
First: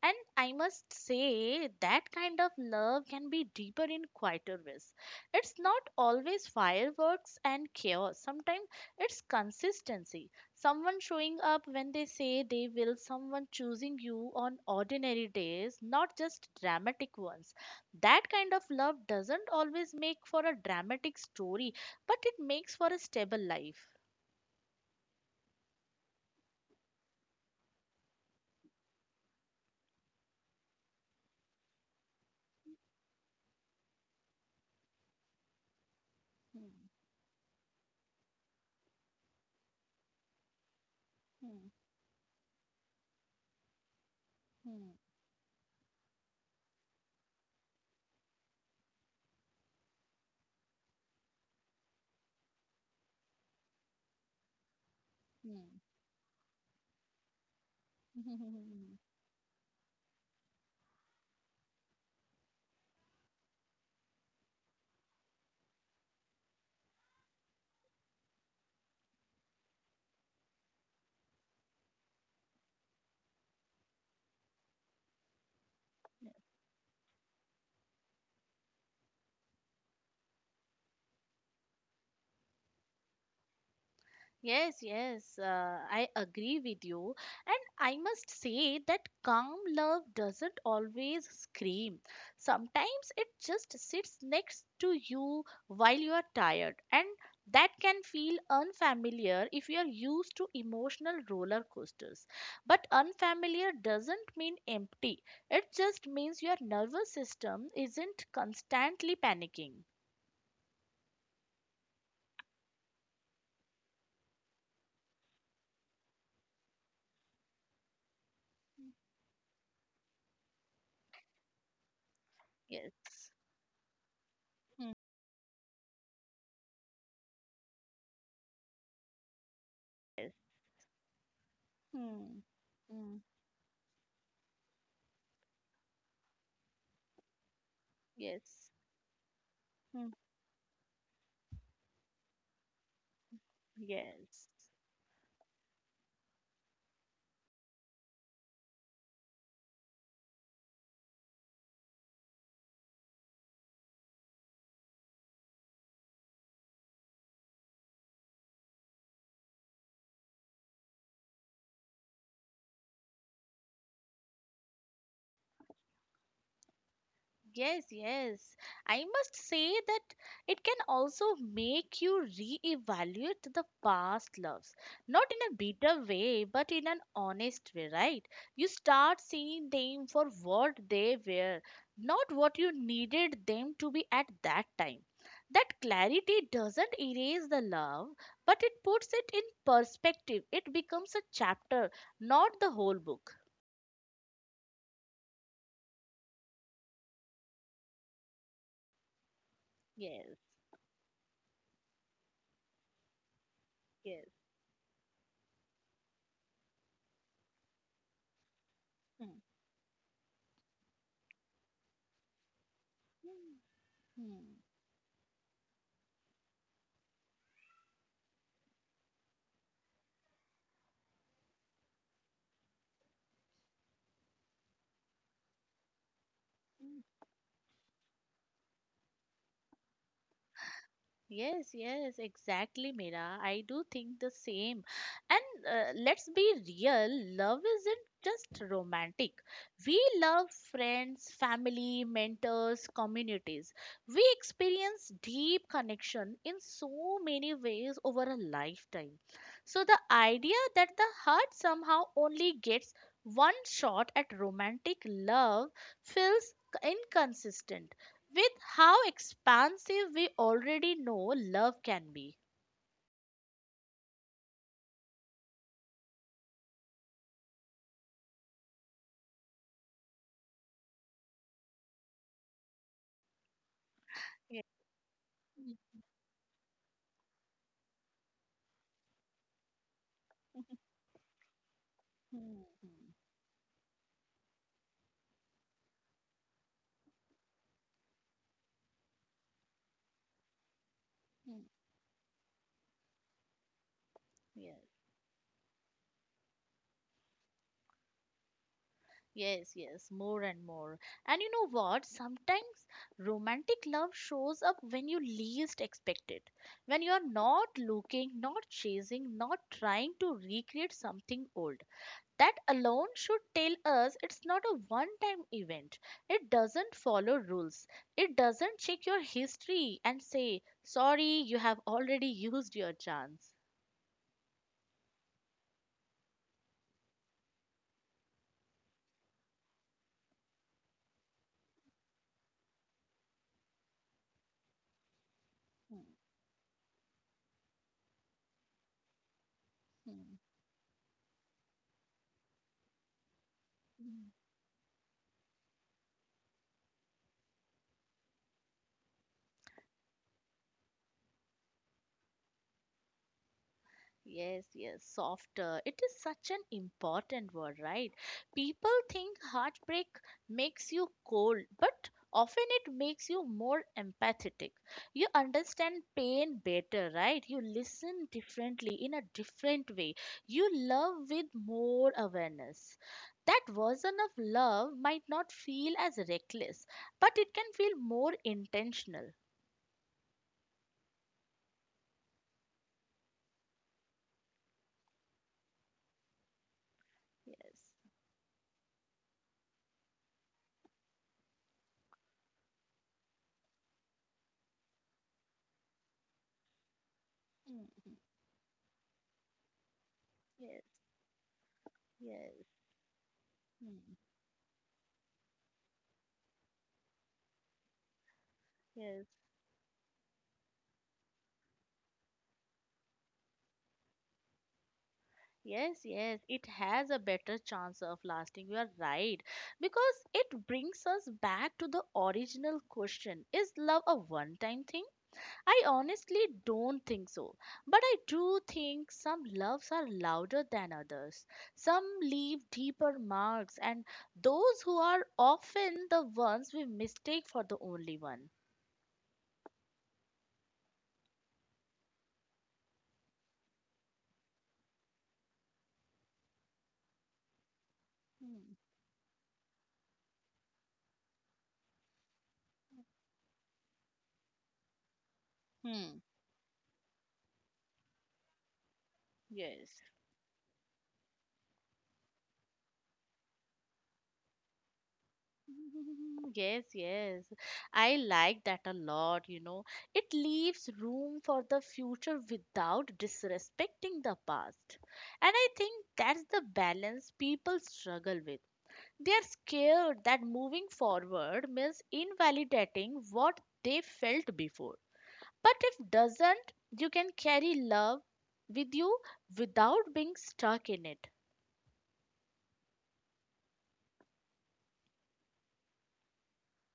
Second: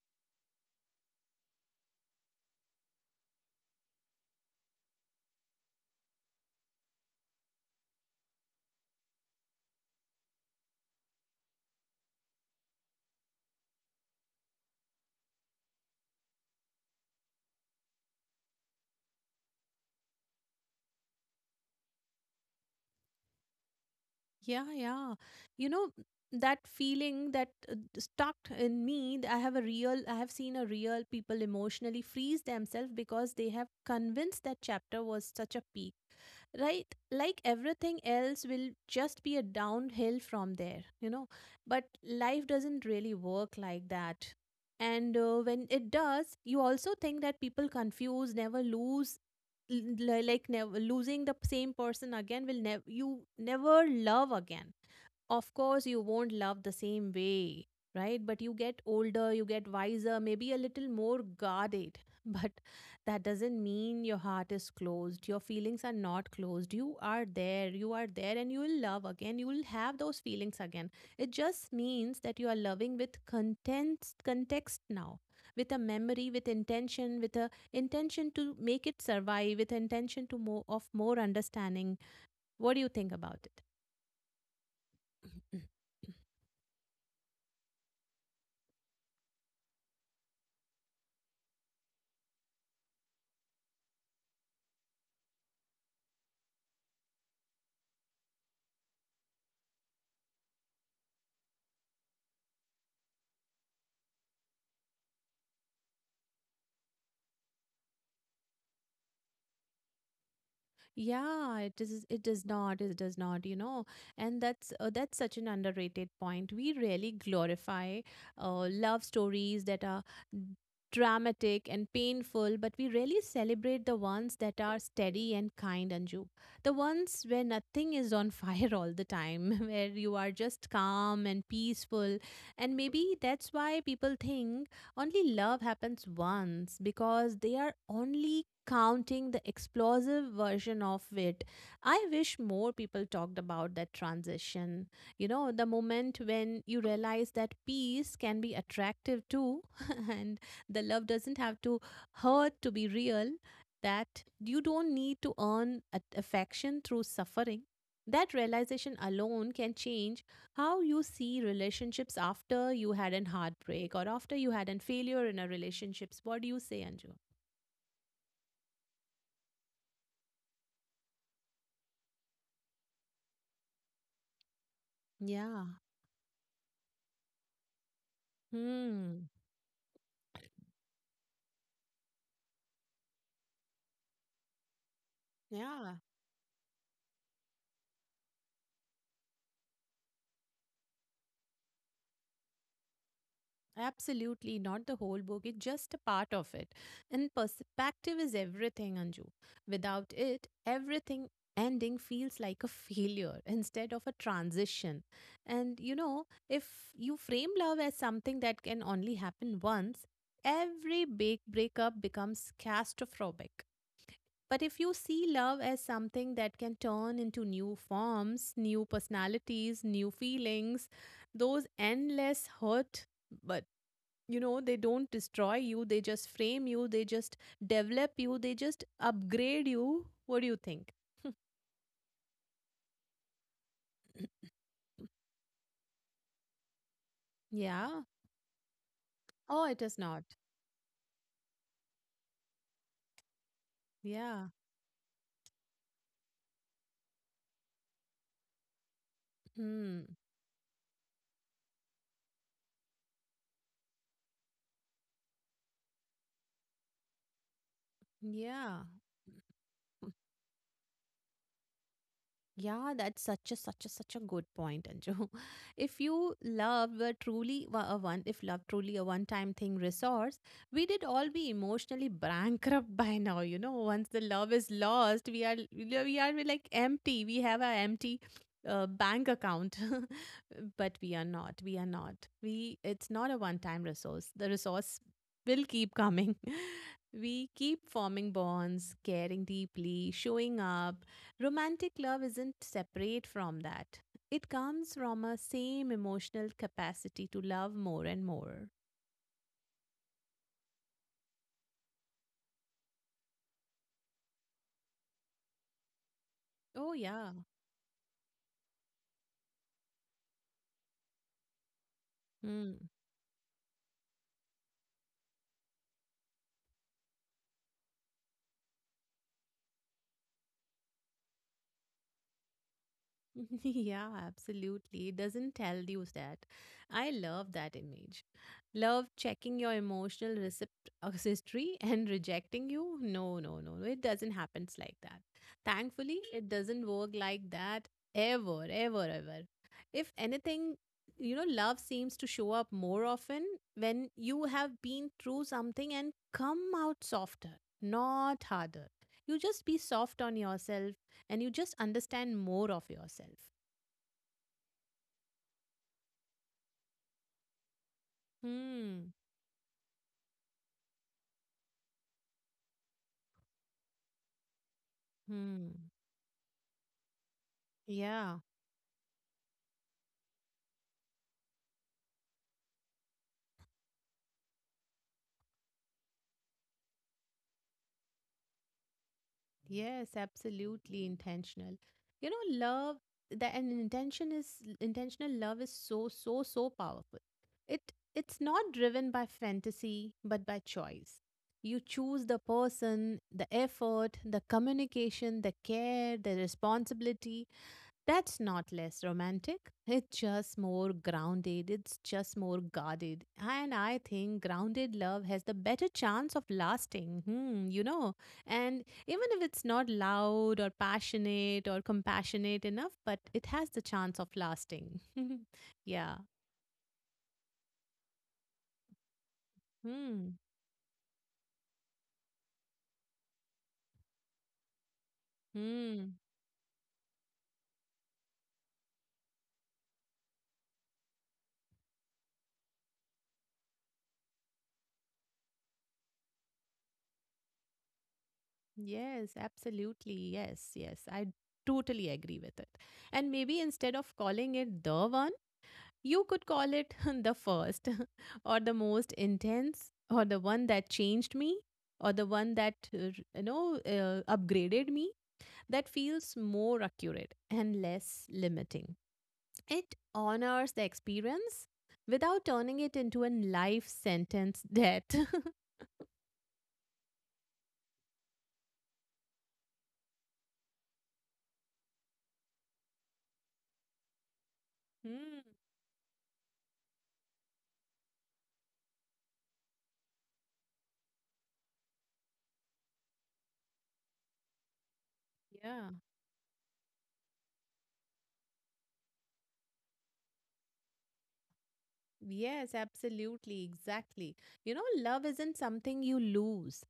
[SPEAKER 2] And I must say that kind of love can be deeper in quieter ways. It's not always fireworks and chaos. Sometimes it's consistency. Someone showing up when they say they will, someone choosing you on ordinary days, not just dramatic ones. That kind of love doesn't always make for a dramatic story, but it makes for a stable life.
[SPEAKER 1] Yeah, yeah. You know, that feeling that stuck in I have a real, I have seen a real people emotionally freeze themselves because they have convinced that chapter was such a peak.
[SPEAKER 2] Mm.
[SPEAKER 1] Right, like everything else will just be a downhill from there, you know.
[SPEAKER 2] Mm.
[SPEAKER 1] But life doesn't really work like that.
[SPEAKER 2] Hmm,
[SPEAKER 1] And when it does, you also think that people confuse never lose, l- like never losing the same person again will never, you never love again. Of
[SPEAKER 2] hmm.
[SPEAKER 1] course you won't love the same way, right? But you get
[SPEAKER 2] <laughs>
[SPEAKER 1] older, you get wiser, maybe a little more guarded, <laughs> but that doesn't mean your heart is closed, your feelings are not closed. You are there, you are there, and you will love again, you will have those feelings again. It just means that you are loving with content context now, with a memory, with intention, with a intention to make it survive, with intention to more of more understanding. What do you think about it?
[SPEAKER 2] Yes, yes,
[SPEAKER 1] Mhm.
[SPEAKER 2] I agree with you. And I must say that calm love doesn't always scream. Sometimes it just sits next to you while you are tired, and that can feel unfamiliar if you are used to emotional roller coasters. But unfamiliar doesn't mean empty, it just means your nervous system isn't constantly panicking.
[SPEAKER 1] Yeah, it is. It does not. It does not. You know, and that's such an underrated point. We really glorify love stories that are dramatic and painful, but we rarely
[SPEAKER 2] Yes.
[SPEAKER 1] celebrate the ones that are
[SPEAKER 2] Hmm.
[SPEAKER 1] steady and kind, Anju. The ones where nothing is on <laughs> fire all the time, <laughs> where you
[SPEAKER 2] Yes.
[SPEAKER 1] are just calm and peaceful.
[SPEAKER 2] Hmm.
[SPEAKER 1] And
[SPEAKER 2] Hmm.
[SPEAKER 1] maybe that's why people think only love happens once, because they are only
[SPEAKER 2] Yes.
[SPEAKER 1] counting the
[SPEAKER 2] Hmm.
[SPEAKER 1] explosive version of it. I wish more people talked about that
[SPEAKER 2] Yes.
[SPEAKER 1] transition. You know, the moment when you realize that peace can be attractive too, <laughs> and the love doesn't have to hurt to be real, that you don't need to earn affection through suffering. That realization alone can change how you see relationships after you had an heartbreak or after you had a failure in a relationships. What do you say, Anju?
[SPEAKER 2] Yes, yes. I must say that it can also make you re-evaluate the past loves. Not in a
[SPEAKER 1] Yeah.
[SPEAKER 2] bitter way, but in an honest way, right? You start
[SPEAKER 1] Hmm.
[SPEAKER 2] seeing them for what they were, not what you needed them to be at that time. That
[SPEAKER 1] Yeah.
[SPEAKER 2] clarity doesn't erase the love, but it puts it in perspective. It becomes a chapter, not the whole book.
[SPEAKER 1] Absolutely. Not the whole book. It's just a part of it. And perspective is everything, Anju. Without
[SPEAKER 2] Yes,
[SPEAKER 1] it, everything ending feels like a failure instead of a
[SPEAKER 2] yes.
[SPEAKER 1] transition. And you know, if you frame love as something that can only
[SPEAKER 2] Hmm.
[SPEAKER 1] happen once, every big breakup becomes
[SPEAKER 2] Hmm.
[SPEAKER 1] catastrophic.
[SPEAKER 2] Hmm,
[SPEAKER 1] But if you see love as something that can turn into new forms, new personalities, new feelings, those endless hurt, but you know, they don't destroy you, they just frame you,
[SPEAKER 2] hmm.
[SPEAKER 1] they just develop you, they just upgrade you. What do you think?
[SPEAKER 2] Yes, yes, exactly, Mira. I do think the same.
[SPEAKER 1] <clears throat>
[SPEAKER 2] And let's be real, love isn't
[SPEAKER 1] Yeah.
[SPEAKER 2] just romantic.
[SPEAKER 1] Oh, it
[SPEAKER 2] We
[SPEAKER 1] is not.
[SPEAKER 2] love friends, family, mentors, communities. We
[SPEAKER 1] Yeah.
[SPEAKER 2] experience deep connection in so many ways over a lifetime. So the
[SPEAKER 1] Hmm.
[SPEAKER 2] idea that the heart somehow only gets one shot at romantic love feels inconsistent with
[SPEAKER 1] Yeah.
[SPEAKER 2] how expansive we already know love can be.
[SPEAKER 1] Yeah, that's such a such a good point, Anju. <laughs> If you love were truly wa- a one, if love truly a one-time thing resource, we did all be emotionally bankrupt <laughs> by now. You know, once the love
[SPEAKER 2] Yeah.
[SPEAKER 1] is lost, we are
[SPEAKER 2] Mhm. Mhm.
[SPEAKER 1] we are we are like empty. We have an empty bank account, <laughs> but we are not. We are not.
[SPEAKER 2] Yes,
[SPEAKER 1] We
[SPEAKER 2] hmm,
[SPEAKER 1] It's not a one-time resource. The resource will keep coming. <laughs> We keep forming bonds, caring deeply, showing up.
[SPEAKER 2] hmm, hmm.
[SPEAKER 1] Romantic love isn't separate from that. It comes from a same emotional capacity to love more and more.
[SPEAKER 2] Yes, yes, more and more. And you know what? Sometimes romantic love shows up when you least expect it.
[SPEAKER 1] Oh,
[SPEAKER 2] When you're
[SPEAKER 1] yeah.
[SPEAKER 2] not looking, not chasing, not trying to recreate something old. That alone should tell us it's not a one time event. It doesn't follow rules. It doesn't check your history and say, sorry, you have already used your chance.
[SPEAKER 1] <laughs> Yeah, absolutely. It doesn't tell you that. I love that image. Love checking your emotional receipt history <laughs> and rejecting you. No, no, no, no. It doesn't happen like that.
[SPEAKER 2] Hmm,
[SPEAKER 1] Thankfully, it doesn't work like that ever, ever, ever. If
[SPEAKER 2] hmm,
[SPEAKER 1] anything, you know, love seems to show up more often when
[SPEAKER 2] hmm.
[SPEAKER 1] you have been through something and come out softer, not harder. You just be soft on yourself, and you just understand more of yourself.
[SPEAKER 2] Yes, yes, softer. It is such an important word, right? People
[SPEAKER 1] Hmm.
[SPEAKER 2] think heartbreak makes you cold, but often it makes you more empathetic. You
[SPEAKER 1] Hmm.
[SPEAKER 2] understand pain better, right? You listen
[SPEAKER 1] Yeah.
[SPEAKER 2] differently in a different way. You love with more awareness. That version of love might not feel as reckless, but it can feel more intentional.
[SPEAKER 1] Yes, absolutely intentional. You know, love the and intention is intentional love is so powerful.
[SPEAKER 2] Yes.
[SPEAKER 1] It it's not driven by fantasy but by choice. You choose the person, the effort, the communication, the care, the responsibility.
[SPEAKER 2] Mm, mm.
[SPEAKER 1] That's not less romantic. It's just
[SPEAKER 2] Yes,
[SPEAKER 1] more grounded. It's just
[SPEAKER 2] yes,
[SPEAKER 1] more guarded. And I
[SPEAKER 2] mm.
[SPEAKER 1] think grounded love has the better chance of lasting, hmm, you know. And
[SPEAKER 2] Yes.
[SPEAKER 1] even if it's not loud or passionate or compassionate enough, but it has the chance of lasting. <laughs>
[SPEAKER 2] Yes,
[SPEAKER 1] Yeah.
[SPEAKER 2] yes, it has a better chance of lasting. You are right. Because
[SPEAKER 1] Hmm.
[SPEAKER 2] it brings us back to the original question, is love a one time thing? I
[SPEAKER 1] Hmm.
[SPEAKER 2] honestly don't think so. But I do think some loves are louder than others. Some leave deeper marks, and those who are often the ones we mistake for the only one.
[SPEAKER 1] Yes, absolutely. Yes, yes. I totally agree with it. And maybe instead of calling it the one, you could call it <laughs> the first, <laughs>
[SPEAKER 2] Hmm.
[SPEAKER 1] or the most intense, or the one that changed me, or the one that, you know, upgraded me. That
[SPEAKER 2] Hmm.
[SPEAKER 1] feels more accurate and less limiting. It
[SPEAKER 2] Yes.
[SPEAKER 1] honors the experience without turning it into a life sentence debt. <laughs>
[SPEAKER 2] <laughs> Yes, yes. I like that a lot, you know. It leaves room for the future without disrespecting the past.
[SPEAKER 1] Hmm,
[SPEAKER 2] And I think that's the balance people struggle with. They are scared that moving forward means invalidating what they felt before. But
[SPEAKER 1] yeah.
[SPEAKER 2] if doesn't, you can carry love with you without being stuck in it.
[SPEAKER 1] Yes, absolutely, exactly. You know, love isn't something you lose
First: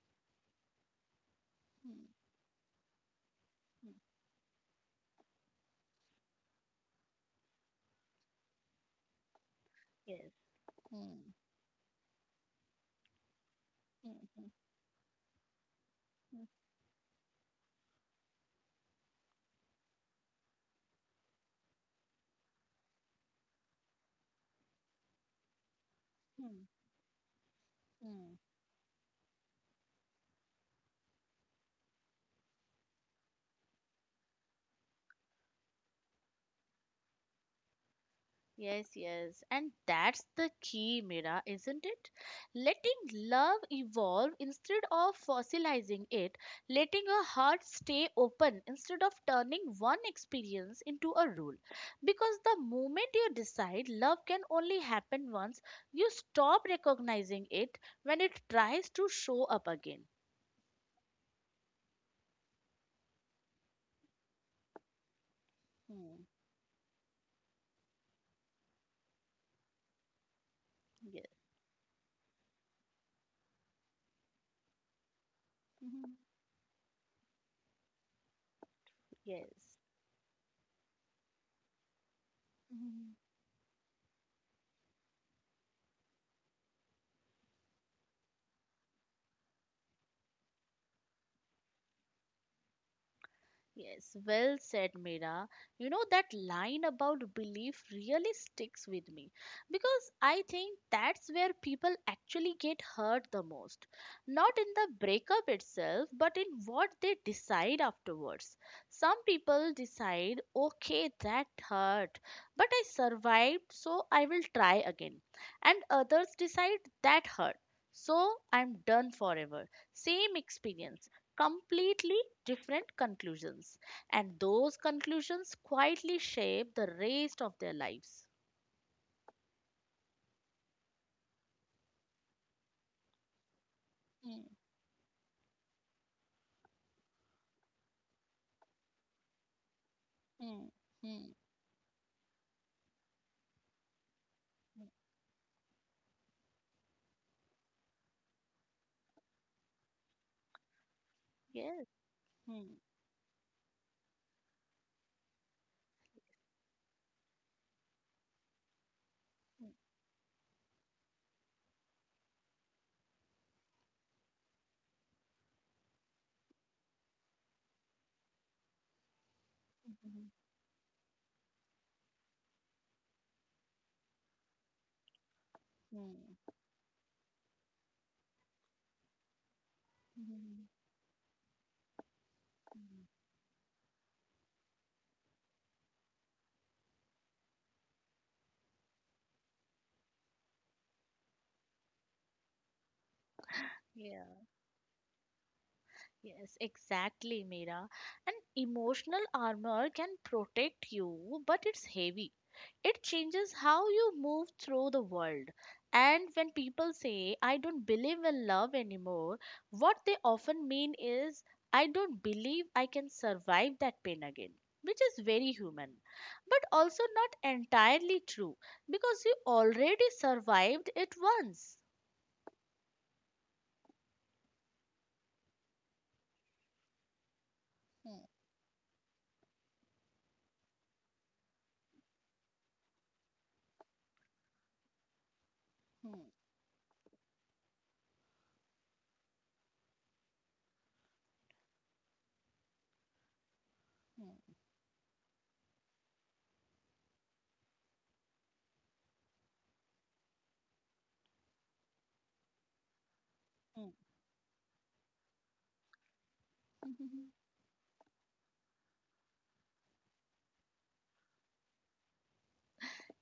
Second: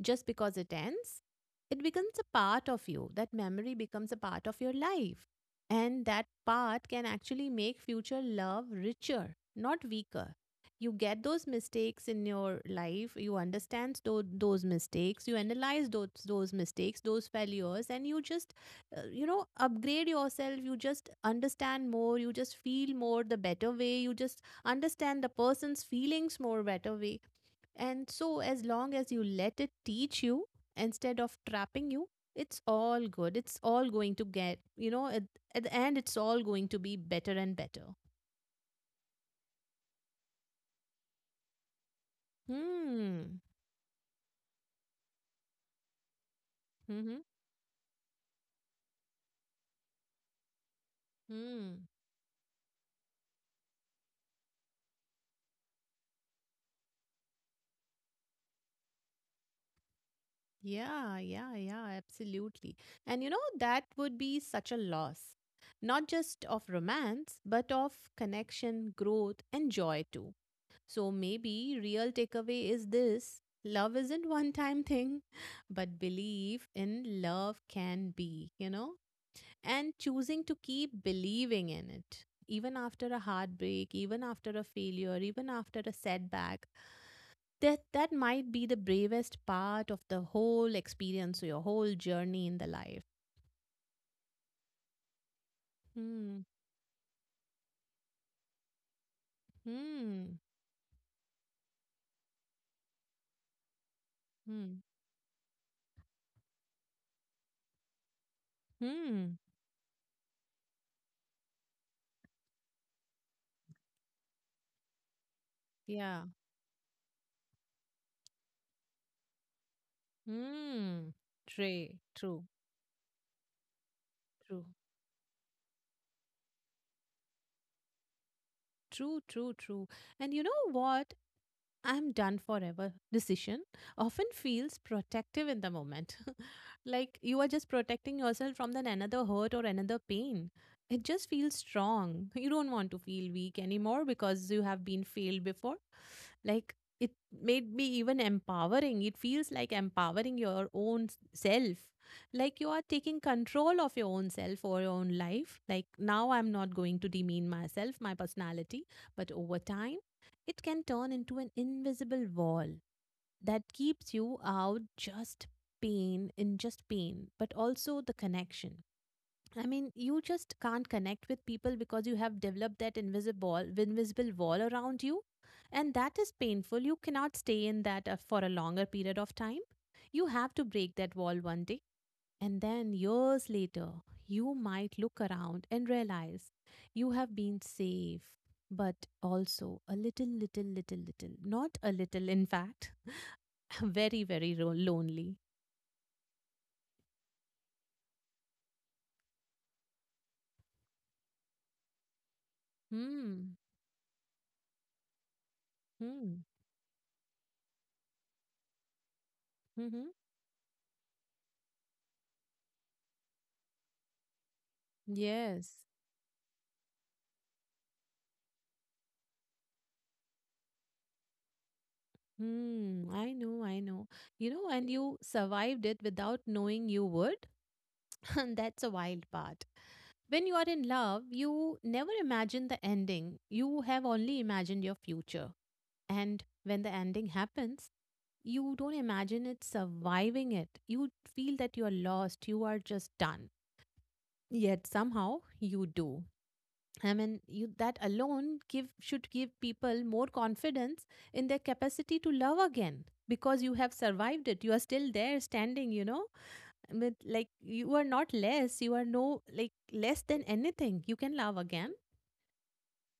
[SPEAKER 1] just because it ends. It
[SPEAKER 2] Hmm.
[SPEAKER 1] becomes a part of you. That memory becomes a part of your life. And that part can actually make future love richer, not
[SPEAKER 2] Yes.
[SPEAKER 1] weaker. You get
[SPEAKER 2] Hmm,
[SPEAKER 1] those mistakes in your life, you understand
[SPEAKER 2] hmm, hmm,
[SPEAKER 1] those mistakes, you analyze those mistakes, those failures, and you just, you know, upgrade yourself. You just understand more, you just feel more the better way, you just understand the person's feelings
[SPEAKER 2] hmm, hmm,
[SPEAKER 1] more better way, and
[SPEAKER 2] hmm.
[SPEAKER 1] so as long as you let it teach you instead of trapping you, it's all good. It's all going to get, you know, at the end, it's all going to be better and better.
[SPEAKER 2] Yes, yes. And that's the key, Mira, isn't it? Letting
[SPEAKER 1] Hmm.
[SPEAKER 2] love evolve instead of fossilizing it, letting
[SPEAKER 1] Mm-hmm.
[SPEAKER 2] a heart stay open instead of turning one experience into a rule.
[SPEAKER 1] hmm
[SPEAKER 2] Because the moment you decide love can only happen once, you stop recognizing it when it tries to show up again.
[SPEAKER 1] yeah, yeah, yeah, absolutely. And you know that would be such a loss, not
[SPEAKER 2] Hmm.
[SPEAKER 1] just of romance but of connection, growth and joy too. So
[SPEAKER 2] Yes.
[SPEAKER 1] maybe real takeaway is this: love isn't one time thing <laughs> but
[SPEAKER 2] Mhm.
[SPEAKER 1] belief in love can be
[SPEAKER 2] Yes.
[SPEAKER 1] and choosing to keep believing in it, even after
[SPEAKER 2] Mhm.
[SPEAKER 1] a heartbreak, even after a failure, even after a setback. That might be the bravest part of the whole experience, your whole journey in the life.
[SPEAKER 2] Yes, well said, Meera. You know, that
[SPEAKER 1] hmm
[SPEAKER 2] line about belief really sticks with me because
[SPEAKER 1] hmm
[SPEAKER 2] I think that's where people actually get hurt the most. Not in
[SPEAKER 1] hmm
[SPEAKER 2] the breakup itself, but in what they decide afterwards. Some
[SPEAKER 1] hmm
[SPEAKER 2] people decide, okay, that hurt, but I survived, so I will try again. And
[SPEAKER 1] yeah.
[SPEAKER 2] others decide, that hurt. So I'm done forever. Same experience,
[SPEAKER 1] hmm true,
[SPEAKER 2] completely
[SPEAKER 1] true,
[SPEAKER 2] different conclusions, and
[SPEAKER 1] true.
[SPEAKER 2] those conclusions quietly shape the rest of their lives.
[SPEAKER 1] True, true, true. And you know what? I'm done forever decision often
[SPEAKER 2] Hmm.
[SPEAKER 1] feels protective in the moment. <laughs> Like you are just protecting yourself from then another hurt or another pain.
[SPEAKER 2] Hmm.
[SPEAKER 1] It just
[SPEAKER 2] Hmm.
[SPEAKER 1] feels strong. <laughs> You don't want to feel weak anymore because you have been failed before. Like it made me even empowering. It feels like empowering your own self.
[SPEAKER 2] Yes.
[SPEAKER 1] Like you
[SPEAKER 2] Hmm.
[SPEAKER 1] are taking control of your own self or your own life. Like now I'm not going to demean myself, my personality, but over
[SPEAKER 2] Hmm.
[SPEAKER 1] time it can turn into an invisible wall that keeps you out, just pain in just pain, but also the connection. I mean, you
[SPEAKER 2] Hmm.
[SPEAKER 1] just can't connect with people because you have developed that invisible wall around you, and that is
[SPEAKER 2] Hmm.
[SPEAKER 1] painful. You cannot stay in that for a longer period of time. You have to
[SPEAKER 2] Hmm.
[SPEAKER 1] break that wall one day, and then years later, you might look around and realize you have been safe, but also a little, little, little, little, not a little, in fact, <laughs> very,
[SPEAKER 2] Hmm.
[SPEAKER 1] very lonely.
[SPEAKER 2] Yes, exactly, Mira. An emotional armor can protect you, but it's heavy. It changes
[SPEAKER 1] Hmm.
[SPEAKER 2] how you move through the world. And
[SPEAKER 1] Hmm.
[SPEAKER 2] when people say, I don't believe in love anymore, what
[SPEAKER 1] Mm-hmm.
[SPEAKER 2] they often mean is, I don't believe I can survive that pain again, which is very
[SPEAKER 1] Yes.
[SPEAKER 2] human, but also not entirely true because you already survived it once.
[SPEAKER 1] Hmm. I know. I know. You know, and you survived it without knowing you would.
[SPEAKER 2] Hmm,
[SPEAKER 1] <laughs> And that's a wild part. When you are in love, you never imagine the ending. You have only imagined your future.
[SPEAKER 2] hmm,
[SPEAKER 1] And when the ending happens, you don't imagine it surviving it. You feel that you're lost, you are just done. Yet somehow you do. I mean, you, that alone give should give people more confidence in their capacity to love again because you
[SPEAKER 2] hmm,
[SPEAKER 1] have survived it. You are still there, standing. You know, with
[SPEAKER 2] hmm. <laughs>
[SPEAKER 1] like you are not less. You are no like less than anything. You can love again.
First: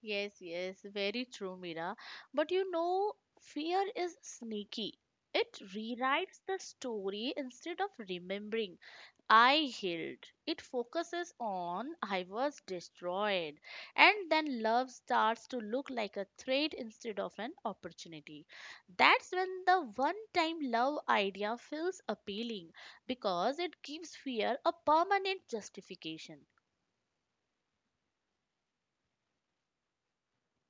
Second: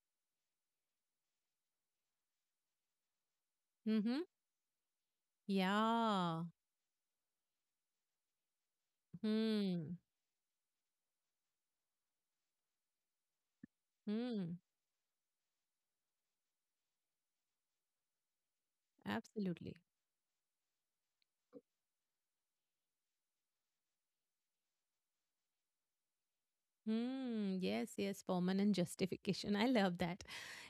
[SPEAKER 2] Yes, yes, very true, Mira. But you know, fear is
[SPEAKER 1] Mm-hmm.
[SPEAKER 2] sneaky. It rewrites
[SPEAKER 1] Yeah.
[SPEAKER 2] the story instead of remembering I
[SPEAKER 1] Hmm.
[SPEAKER 2] healed. It focuses on I was destroyed. And
[SPEAKER 1] Hmm.
[SPEAKER 2] then love starts to look like a threat instead of an opportunity. That's when
[SPEAKER 1] Absolutely.
[SPEAKER 2] the one time love idea feels appealing because it gives fear a permanent justification.
[SPEAKER 1] Hmm. Yes, yes, permanent justification. <laughs> I love that.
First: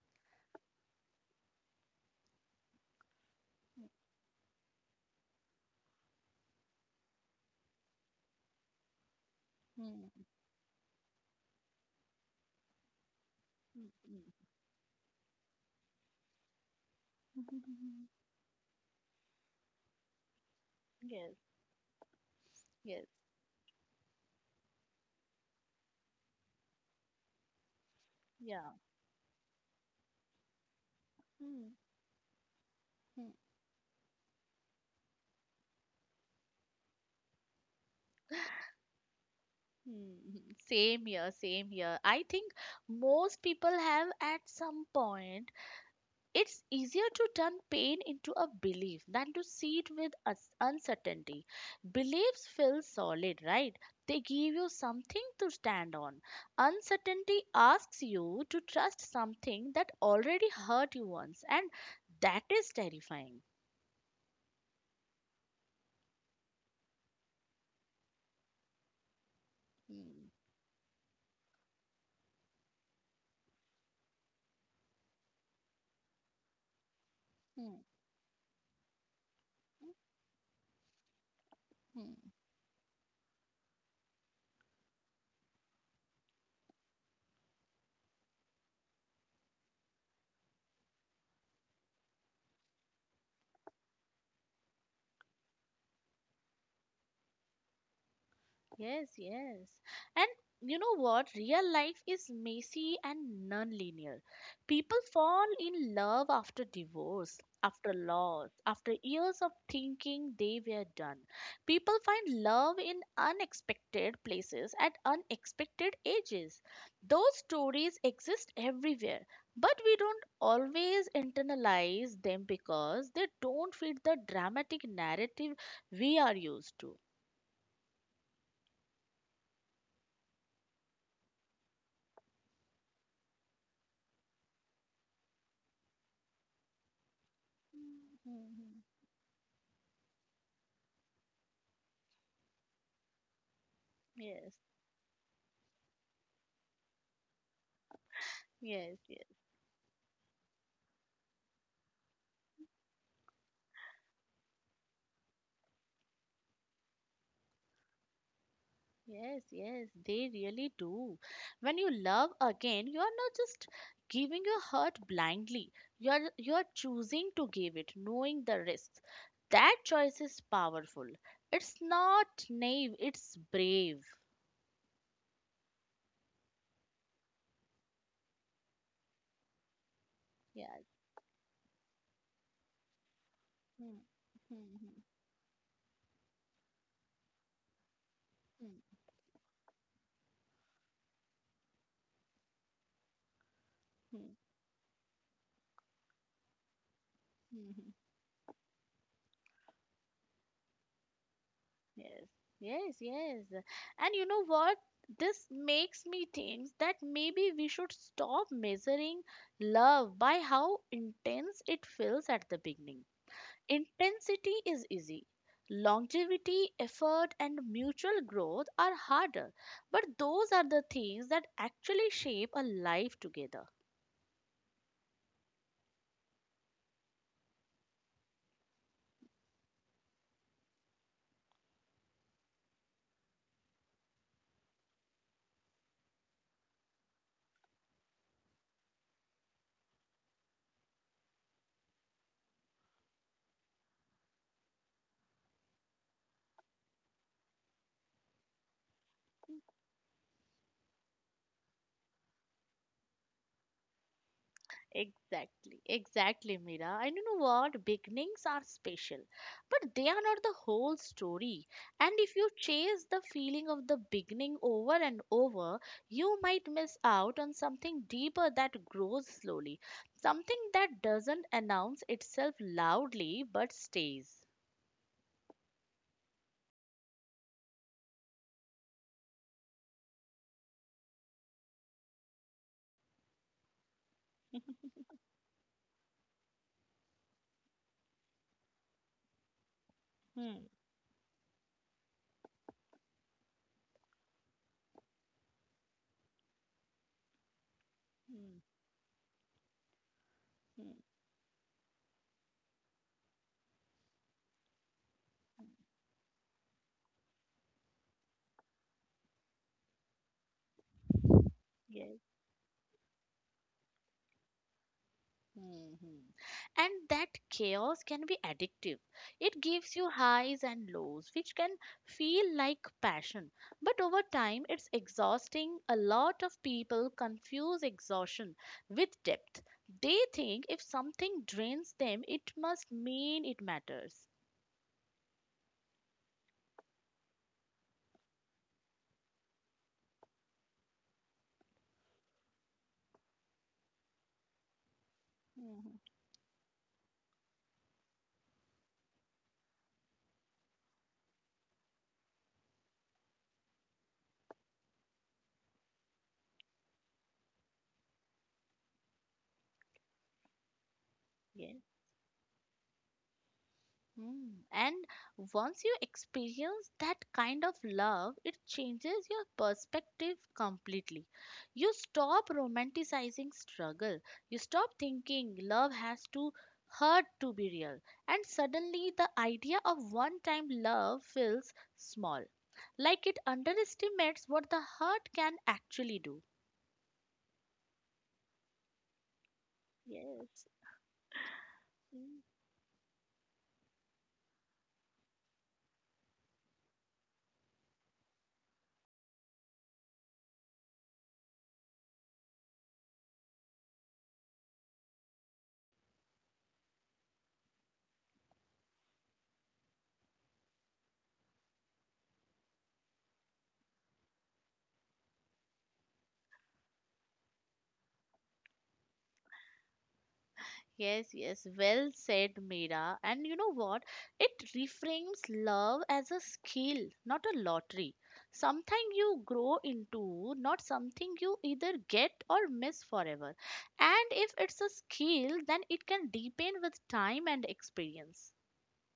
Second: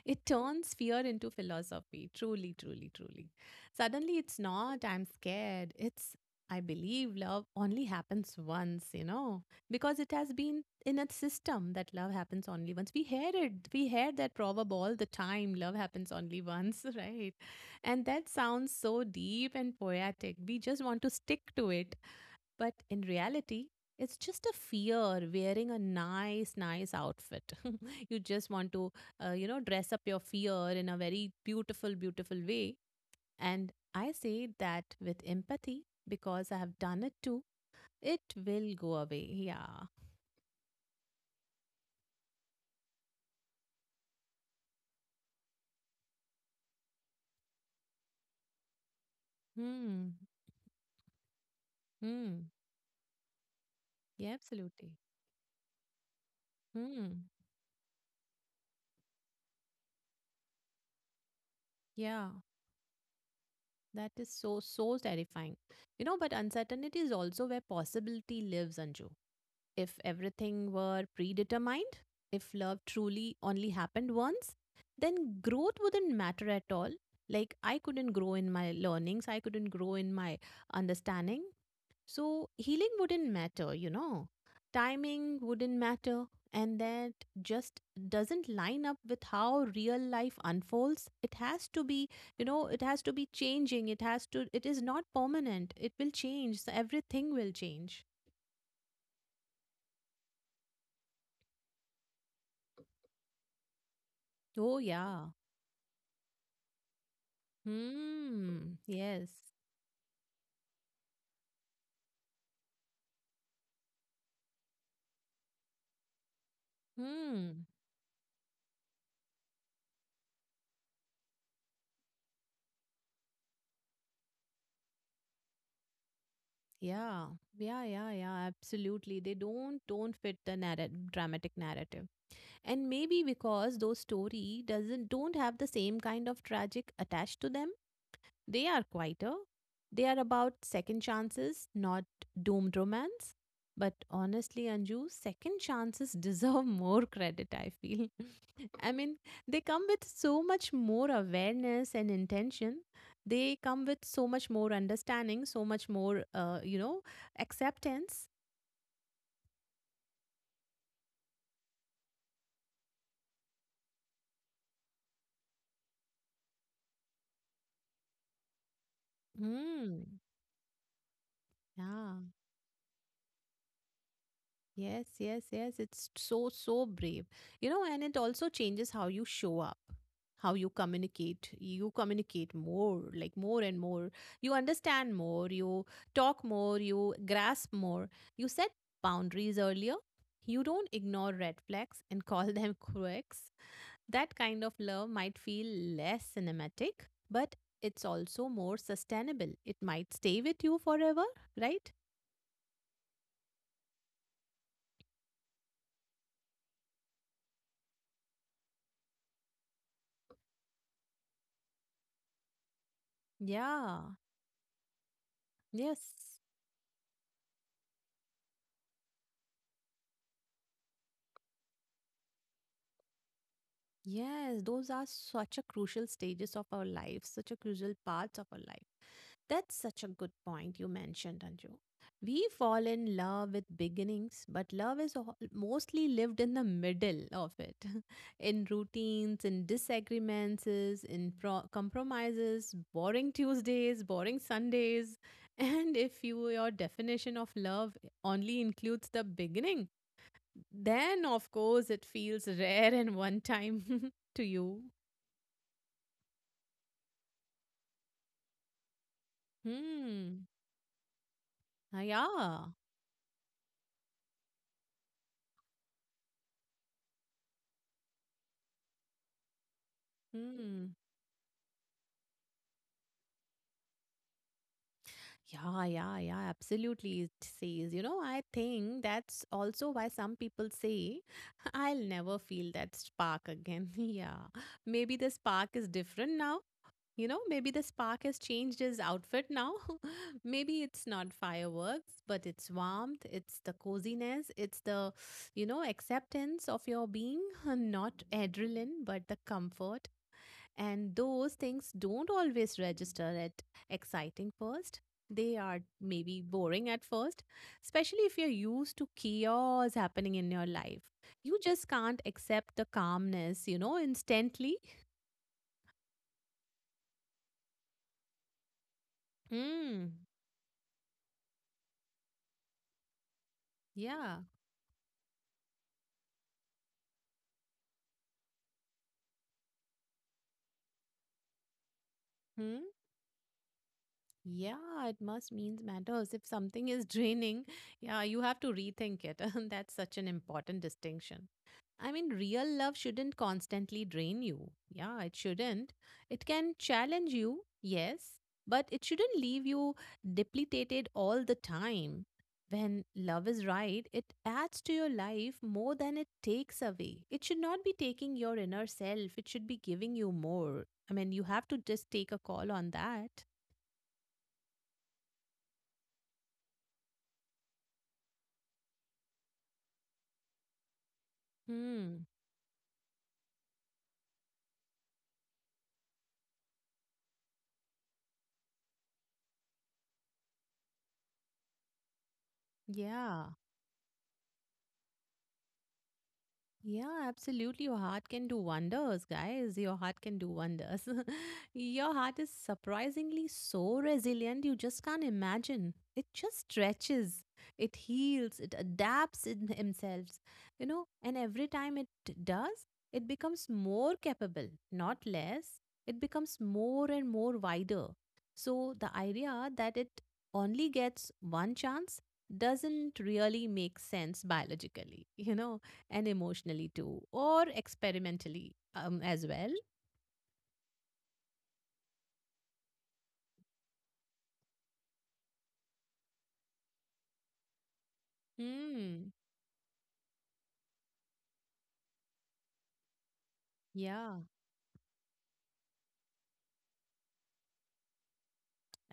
[SPEAKER 1] It turns fear into philosophy. Truly, truly, truly. Suddenly, it's not, I'm scared. It's, I believe love only happens once, you know, because
[SPEAKER 2] Hmm.
[SPEAKER 1] it has been in a system that love happens only once. We heard it. We heard that proverb all the time, love happens only once, <laughs> right? And
[SPEAKER 2] <laughs>
[SPEAKER 1] that sounds so deep and poetic. We just want to
[SPEAKER 2] Yes.
[SPEAKER 1] stick to it, but in
[SPEAKER 2] Yes.
[SPEAKER 1] reality, it's just a fear wearing a nice outfit. <laughs> You just want
[SPEAKER 2] Yeah.
[SPEAKER 1] to, you know, dress up your fear in a very
[SPEAKER 2] Hmm.
[SPEAKER 1] beautiful, beautiful way.
[SPEAKER 2] Hmm.
[SPEAKER 1] And I say that with empathy because I have done it too. It will go away. Yeah.
[SPEAKER 2] Hmm, hmm. Same here. I think most people have at some point. It's easier to turn pain into a belief than to see it
[SPEAKER 1] Hmm.
[SPEAKER 2] with us- uncertainty. Beliefs
[SPEAKER 1] Hmm.
[SPEAKER 2] feel solid, right? They
[SPEAKER 1] Yeah,
[SPEAKER 2] give you
[SPEAKER 1] absolutely.
[SPEAKER 2] something to stand on.
[SPEAKER 1] Hmm.
[SPEAKER 2] Uncertainty asks you to trust something that already hurt you once, and
[SPEAKER 1] Yeah.
[SPEAKER 2] that is terrifying.
[SPEAKER 1] That is so, so terrifying. You know, but uncertainty is also where possibility lives, Anju. If
[SPEAKER 2] Hmm.
[SPEAKER 1] everything were predetermined, if love truly only happened once, then growth wouldn't matter at all. Like, I
[SPEAKER 2] Hmm.
[SPEAKER 1] couldn't grow in my learnings, I couldn't grow in my understanding.
[SPEAKER 2] Hmm.
[SPEAKER 1] So, healing wouldn't matter, you know. Timing wouldn't matter. And that just doesn't line up with how real life unfolds. It has to be, you know, it has to be changing. It has to, it is not permanent. It will change. So everything will change.
[SPEAKER 2] Yes, yes. And you know what? Real life is messy and non-linear.
[SPEAKER 1] Oh,
[SPEAKER 2] People
[SPEAKER 1] yeah.
[SPEAKER 2] fall in love after divorce, after loss,
[SPEAKER 1] Hmm.
[SPEAKER 2] after
[SPEAKER 1] Yes.
[SPEAKER 2] years of thinking they were done. People find love in unexpected places at unexpected ages. Those
[SPEAKER 1] Hmm.
[SPEAKER 2] stories exist everywhere, but we don't always internalize them because they don't fit the dramatic narrative we are used to.
[SPEAKER 1] Yeah. Yeah. Yeah. Yeah. Absolutely. They don't fit the dramatic narrative, and maybe because those story doesn't don't have the same kind of tragic attached to them. They
[SPEAKER 2] Mhm.
[SPEAKER 1] are quieter. They are about second chances, not doomed romance. But
[SPEAKER 2] Yes,
[SPEAKER 1] honestly, Anju, second chances <laughs> deserve more credit, I feel. <laughs> I
[SPEAKER 2] yes,
[SPEAKER 1] mean,
[SPEAKER 2] yes,
[SPEAKER 1] they come with so much more awareness and intention. They come with so much more understanding, so much more, you know, acceptance.
[SPEAKER 2] yes, yes, they really do. When you love again, you are not just giving your heart blindly. You are choosing to give it, knowing the risks. That
[SPEAKER 1] Hmm.
[SPEAKER 2] choice is powerful. It's
[SPEAKER 1] Yeah.
[SPEAKER 2] not naive, it's brave.
[SPEAKER 1] Yes, yes, yes. It's so, so brave. You know, and it also changes how you show up, how you
[SPEAKER 2] Yes.
[SPEAKER 1] communicate. You communicate more, like more and
[SPEAKER 2] Hmm.
[SPEAKER 1] more. You
[SPEAKER 2] Hmm, hmm,
[SPEAKER 1] understand more, you talk more, you grasp more. You set
[SPEAKER 2] hmm,
[SPEAKER 1] boundaries earlier. You don't ignore red flags and <laughs> call them quirks.
[SPEAKER 2] hmm,
[SPEAKER 1] That kind of love might feel less cinematic, but
[SPEAKER 2] hmm, hmm.
[SPEAKER 1] it's also more sustainable. It might stay with you forever, right?
[SPEAKER 2] Yes, yes, yes. And you know what? This makes me think that maybe we should stop measuring love by how intense it feels at the beginning.
[SPEAKER 1] Yeah.
[SPEAKER 2] Intensity is easy.
[SPEAKER 1] Yes.
[SPEAKER 2] Longevity, effort, and mutual growth are harder. But those are the things that actually shape a life together.
[SPEAKER 1] Yes, those are such a crucial stages of our life, such a crucial parts of our life. That's such a good point you mentioned, Anju. We fall in love with beginnings, but love is mostly lived in the middle of it, <laughs> in routines, in disagreements, in compromises, boring Tuesdays, boring Sundays. <laughs> And if you, your definition of love only includes the beginning, then, of course, it feels rare and one time <laughs> to you.
[SPEAKER 2] Exactly, exactly, Mira. And you know what? Beginnings are special, but they are not
[SPEAKER 1] Hmm.
[SPEAKER 2] the whole story.
[SPEAKER 1] Ah,
[SPEAKER 2] And if you
[SPEAKER 1] yeah.
[SPEAKER 2] chase the feeling of the beginning over and over, you might miss out on something deeper that grows slowly, something
[SPEAKER 1] Hmm.
[SPEAKER 2] that doesn't announce itself loudly but stays.
[SPEAKER 1] Yeah, yeah, yeah, absolutely. It says, you know, I think that's also why some people say, <laughs> I'll never feel that spark again. <laughs> Yeah. Maybe the spark is different now. You know, maybe the spark has changed his outfit now. <laughs>
[SPEAKER 2] Hmm.
[SPEAKER 1] Maybe it's not fireworks, but it's warmth, it's the coziness, it's the, you know, acceptance of your being, <laughs> not
[SPEAKER 2] Hmm.
[SPEAKER 1] adrenaline, but the comfort.
[SPEAKER 2] Hmm.
[SPEAKER 1] And those things don't always register at exciting first. They are maybe boring at first, especially if you're used to chaos happening in your life. You just
[SPEAKER 2] Yes.
[SPEAKER 1] can't accept the calmness, you know, instantly.
[SPEAKER 2] Mhm. And that chaos can be addictive. It gives you
[SPEAKER 1] Mm,
[SPEAKER 2] highs and lows, which can feel like passion. But over
[SPEAKER 1] yeah.
[SPEAKER 2] time, it's exhausting. A lot of people confuse exhaustion with depth. They think if something drains them, it
[SPEAKER 1] Hmm.
[SPEAKER 2] must mean it matters.
[SPEAKER 1] Yeah, it must means matters. If something is draining, yeah, you have to rethink it. <laughs> That's such an important distinction. I mean, real love shouldn't constantly drain you. Yeah, it shouldn't.
[SPEAKER 2] Mhm.
[SPEAKER 1] It can challenge you, yes, but it shouldn't leave you depleted all the time. When love is right, it adds to your life more than it takes away. It should not be taking your inner self, it should be giving you more. I mean, you have
[SPEAKER 2] Yes.
[SPEAKER 1] to just take a call on that.
[SPEAKER 2] Mm. And once you experience that kind of love, it changes your perspective completely. You
[SPEAKER 1] Hmm.
[SPEAKER 2] stop romanticizing struggle. You stop thinking love has to hurt to be real. And suddenly, the idea of one time love feels small, like it
[SPEAKER 1] Yeah,
[SPEAKER 2] underestimates what the hurt can actually do.
[SPEAKER 1] yeah, absolutely. Your heart can do wonders, guys. Your heart can do
[SPEAKER 2] Yes.
[SPEAKER 1] wonders. <laughs> Your heart is surprisingly so resilient, you just can't imagine. It just stretches, it heals, it adapts in <laughs> themselves, you know, and every time it does, it becomes more capable, not less. It becomes more and more wider. So the idea that it only gets one chance doesn't really make sense biologically <laughs> you know, and emotionally too, or experimentally as well.
[SPEAKER 2] Yes, yes, well said, Meera. And you know what? It reframes love as a skill, not a lottery. Something
[SPEAKER 1] Hmm.
[SPEAKER 2] you grow into, not something you either get or miss forever. And
[SPEAKER 1] Yeah.
[SPEAKER 2] if it's a skill, then it can deepen with time and experience.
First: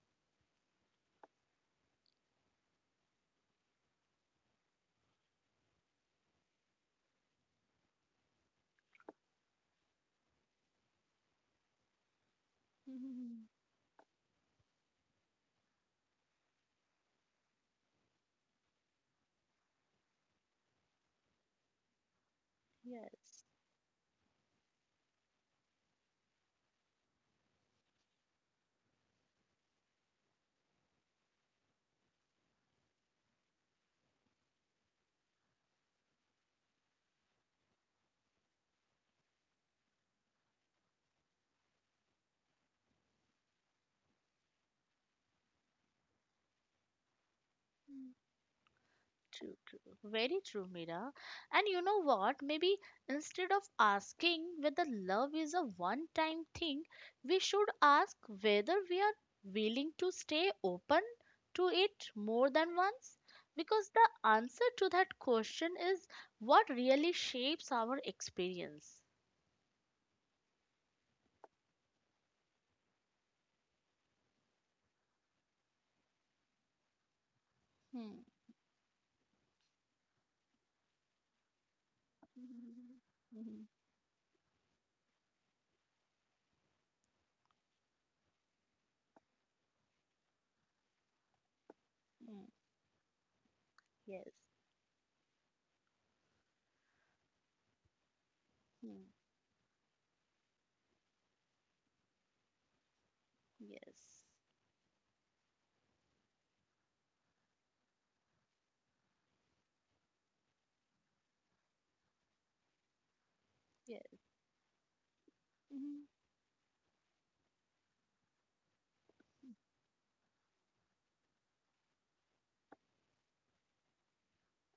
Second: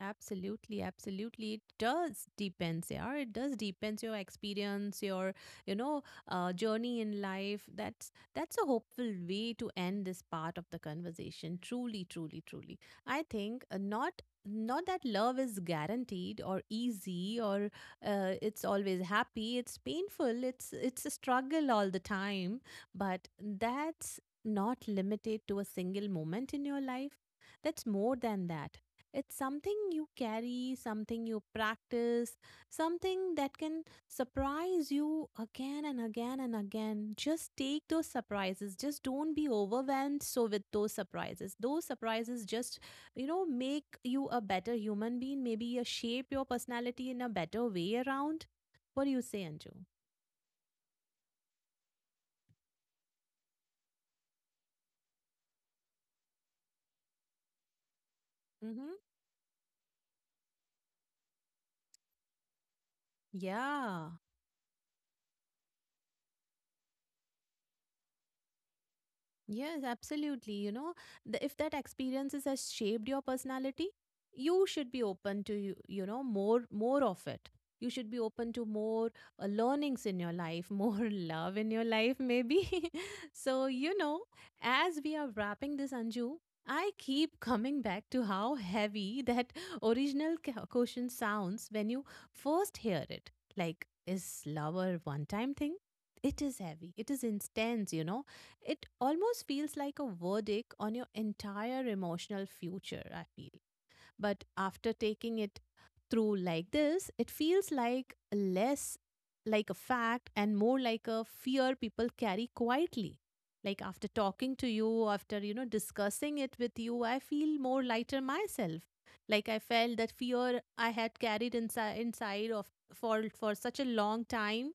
[SPEAKER 1] Absolutely, absolutely. It does depends, yeah. It does depends your experience, your you know journey in life. That's a hopeful way to end this part of the conversation. Truly, truly, truly. I think
[SPEAKER 2] <laughs>
[SPEAKER 1] not that love is guaranteed or easy or it's always happy. It's painful. It's a struggle all the time. But
[SPEAKER 2] Yes.
[SPEAKER 1] that's not limited to a single moment in your life. That's more than that, it's something you carry, something you practice, something that can surprise you again and again and again. Just take those surprises. Just don't be overwhelmed so with those surprises. Those surprises just, you know, make you a better human being, maybe shape your personality in a better way
[SPEAKER 2] Hmm.
[SPEAKER 1] around. What do you say,
[SPEAKER 2] True,
[SPEAKER 1] Anju?
[SPEAKER 2] true. Very true, Mira. And you know what? Maybe instead of asking whether love is a one time thing, we should ask whether
[SPEAKER 1] Mm-hmm.
[SPEAKER 2] we are willing to stay open to it more than once. Because the
[SPEAKER 1] Yeah.
[SPEAKER 2] answer to that question is what really shapes our experience.
[SPEAKER 1] Yes, absolutely. You know, the, if that experiences has shaped your personality, you should be open to you, you know, more of it. You should be
[SPEAKER 2] Hmm.
[SPEAKER 1] open to more learnings in your life, more <laughs> love in your life, maybe.
[SPEAKER 2] Mhm.
[SPEAKER 1] <laughs>
[SPEAKER 2] Mhm.
[SPEAKER 1] So you know, as we are wrapping this, Anju, I keep coming back to how heavy that <laughs> original question sounds when you
[SPEAKER 2] Mm,
[SPEAKER 1] first hear it. Like,
[SPEAKER 2] yes.
[SPEAKER 1] is love a one-time thing? It is heavy. It is intense. You know it
[SPEAKER 2] Mhm.
[SPEAKER 1] almost feels like a verdict on your entire emotional future, I feel.
[SPEAKER 2] Yes,
[SPEAKER 1] But after taking it through like this, it feels like less like a fact and more like a fear people carry quietly. Like after
[SPEAKER 2] yes.
[SPEAKER 1] talking to you, after you know
[SPEAKER 2] Mhm.
[SPEAKER 1] discussing it with you, I feel more lighter myself. Like I felt that fear I had carried inside, inside of for such a long time,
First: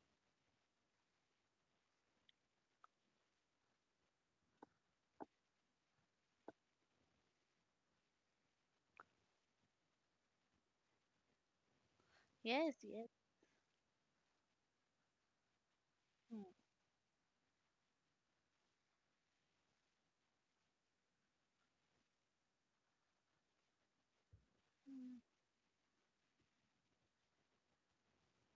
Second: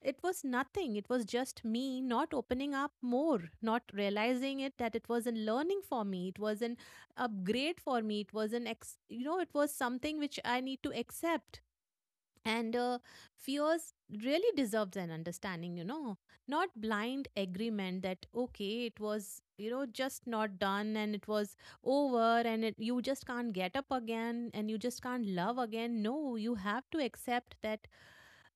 [SPEAKER 1] it was nothing. It was just me not opening up more, not realizing it that it was not learning for me. It was an upgrade for me. It was an you know, it was something which I need to accept. And
[SPEAKER 2] Yes, yes.
[SPEAKER 1] fears really deserves an understanding, you know,
[SPEAKER 2] Mm.
[SPEAKER 1] not blind agreement that okay, it was you know just not done and it was over and it, you just can't get up again and you just
[SPEAKER 2] Mhm.
[SPEAKER 1] can't love again. No, you have to accept that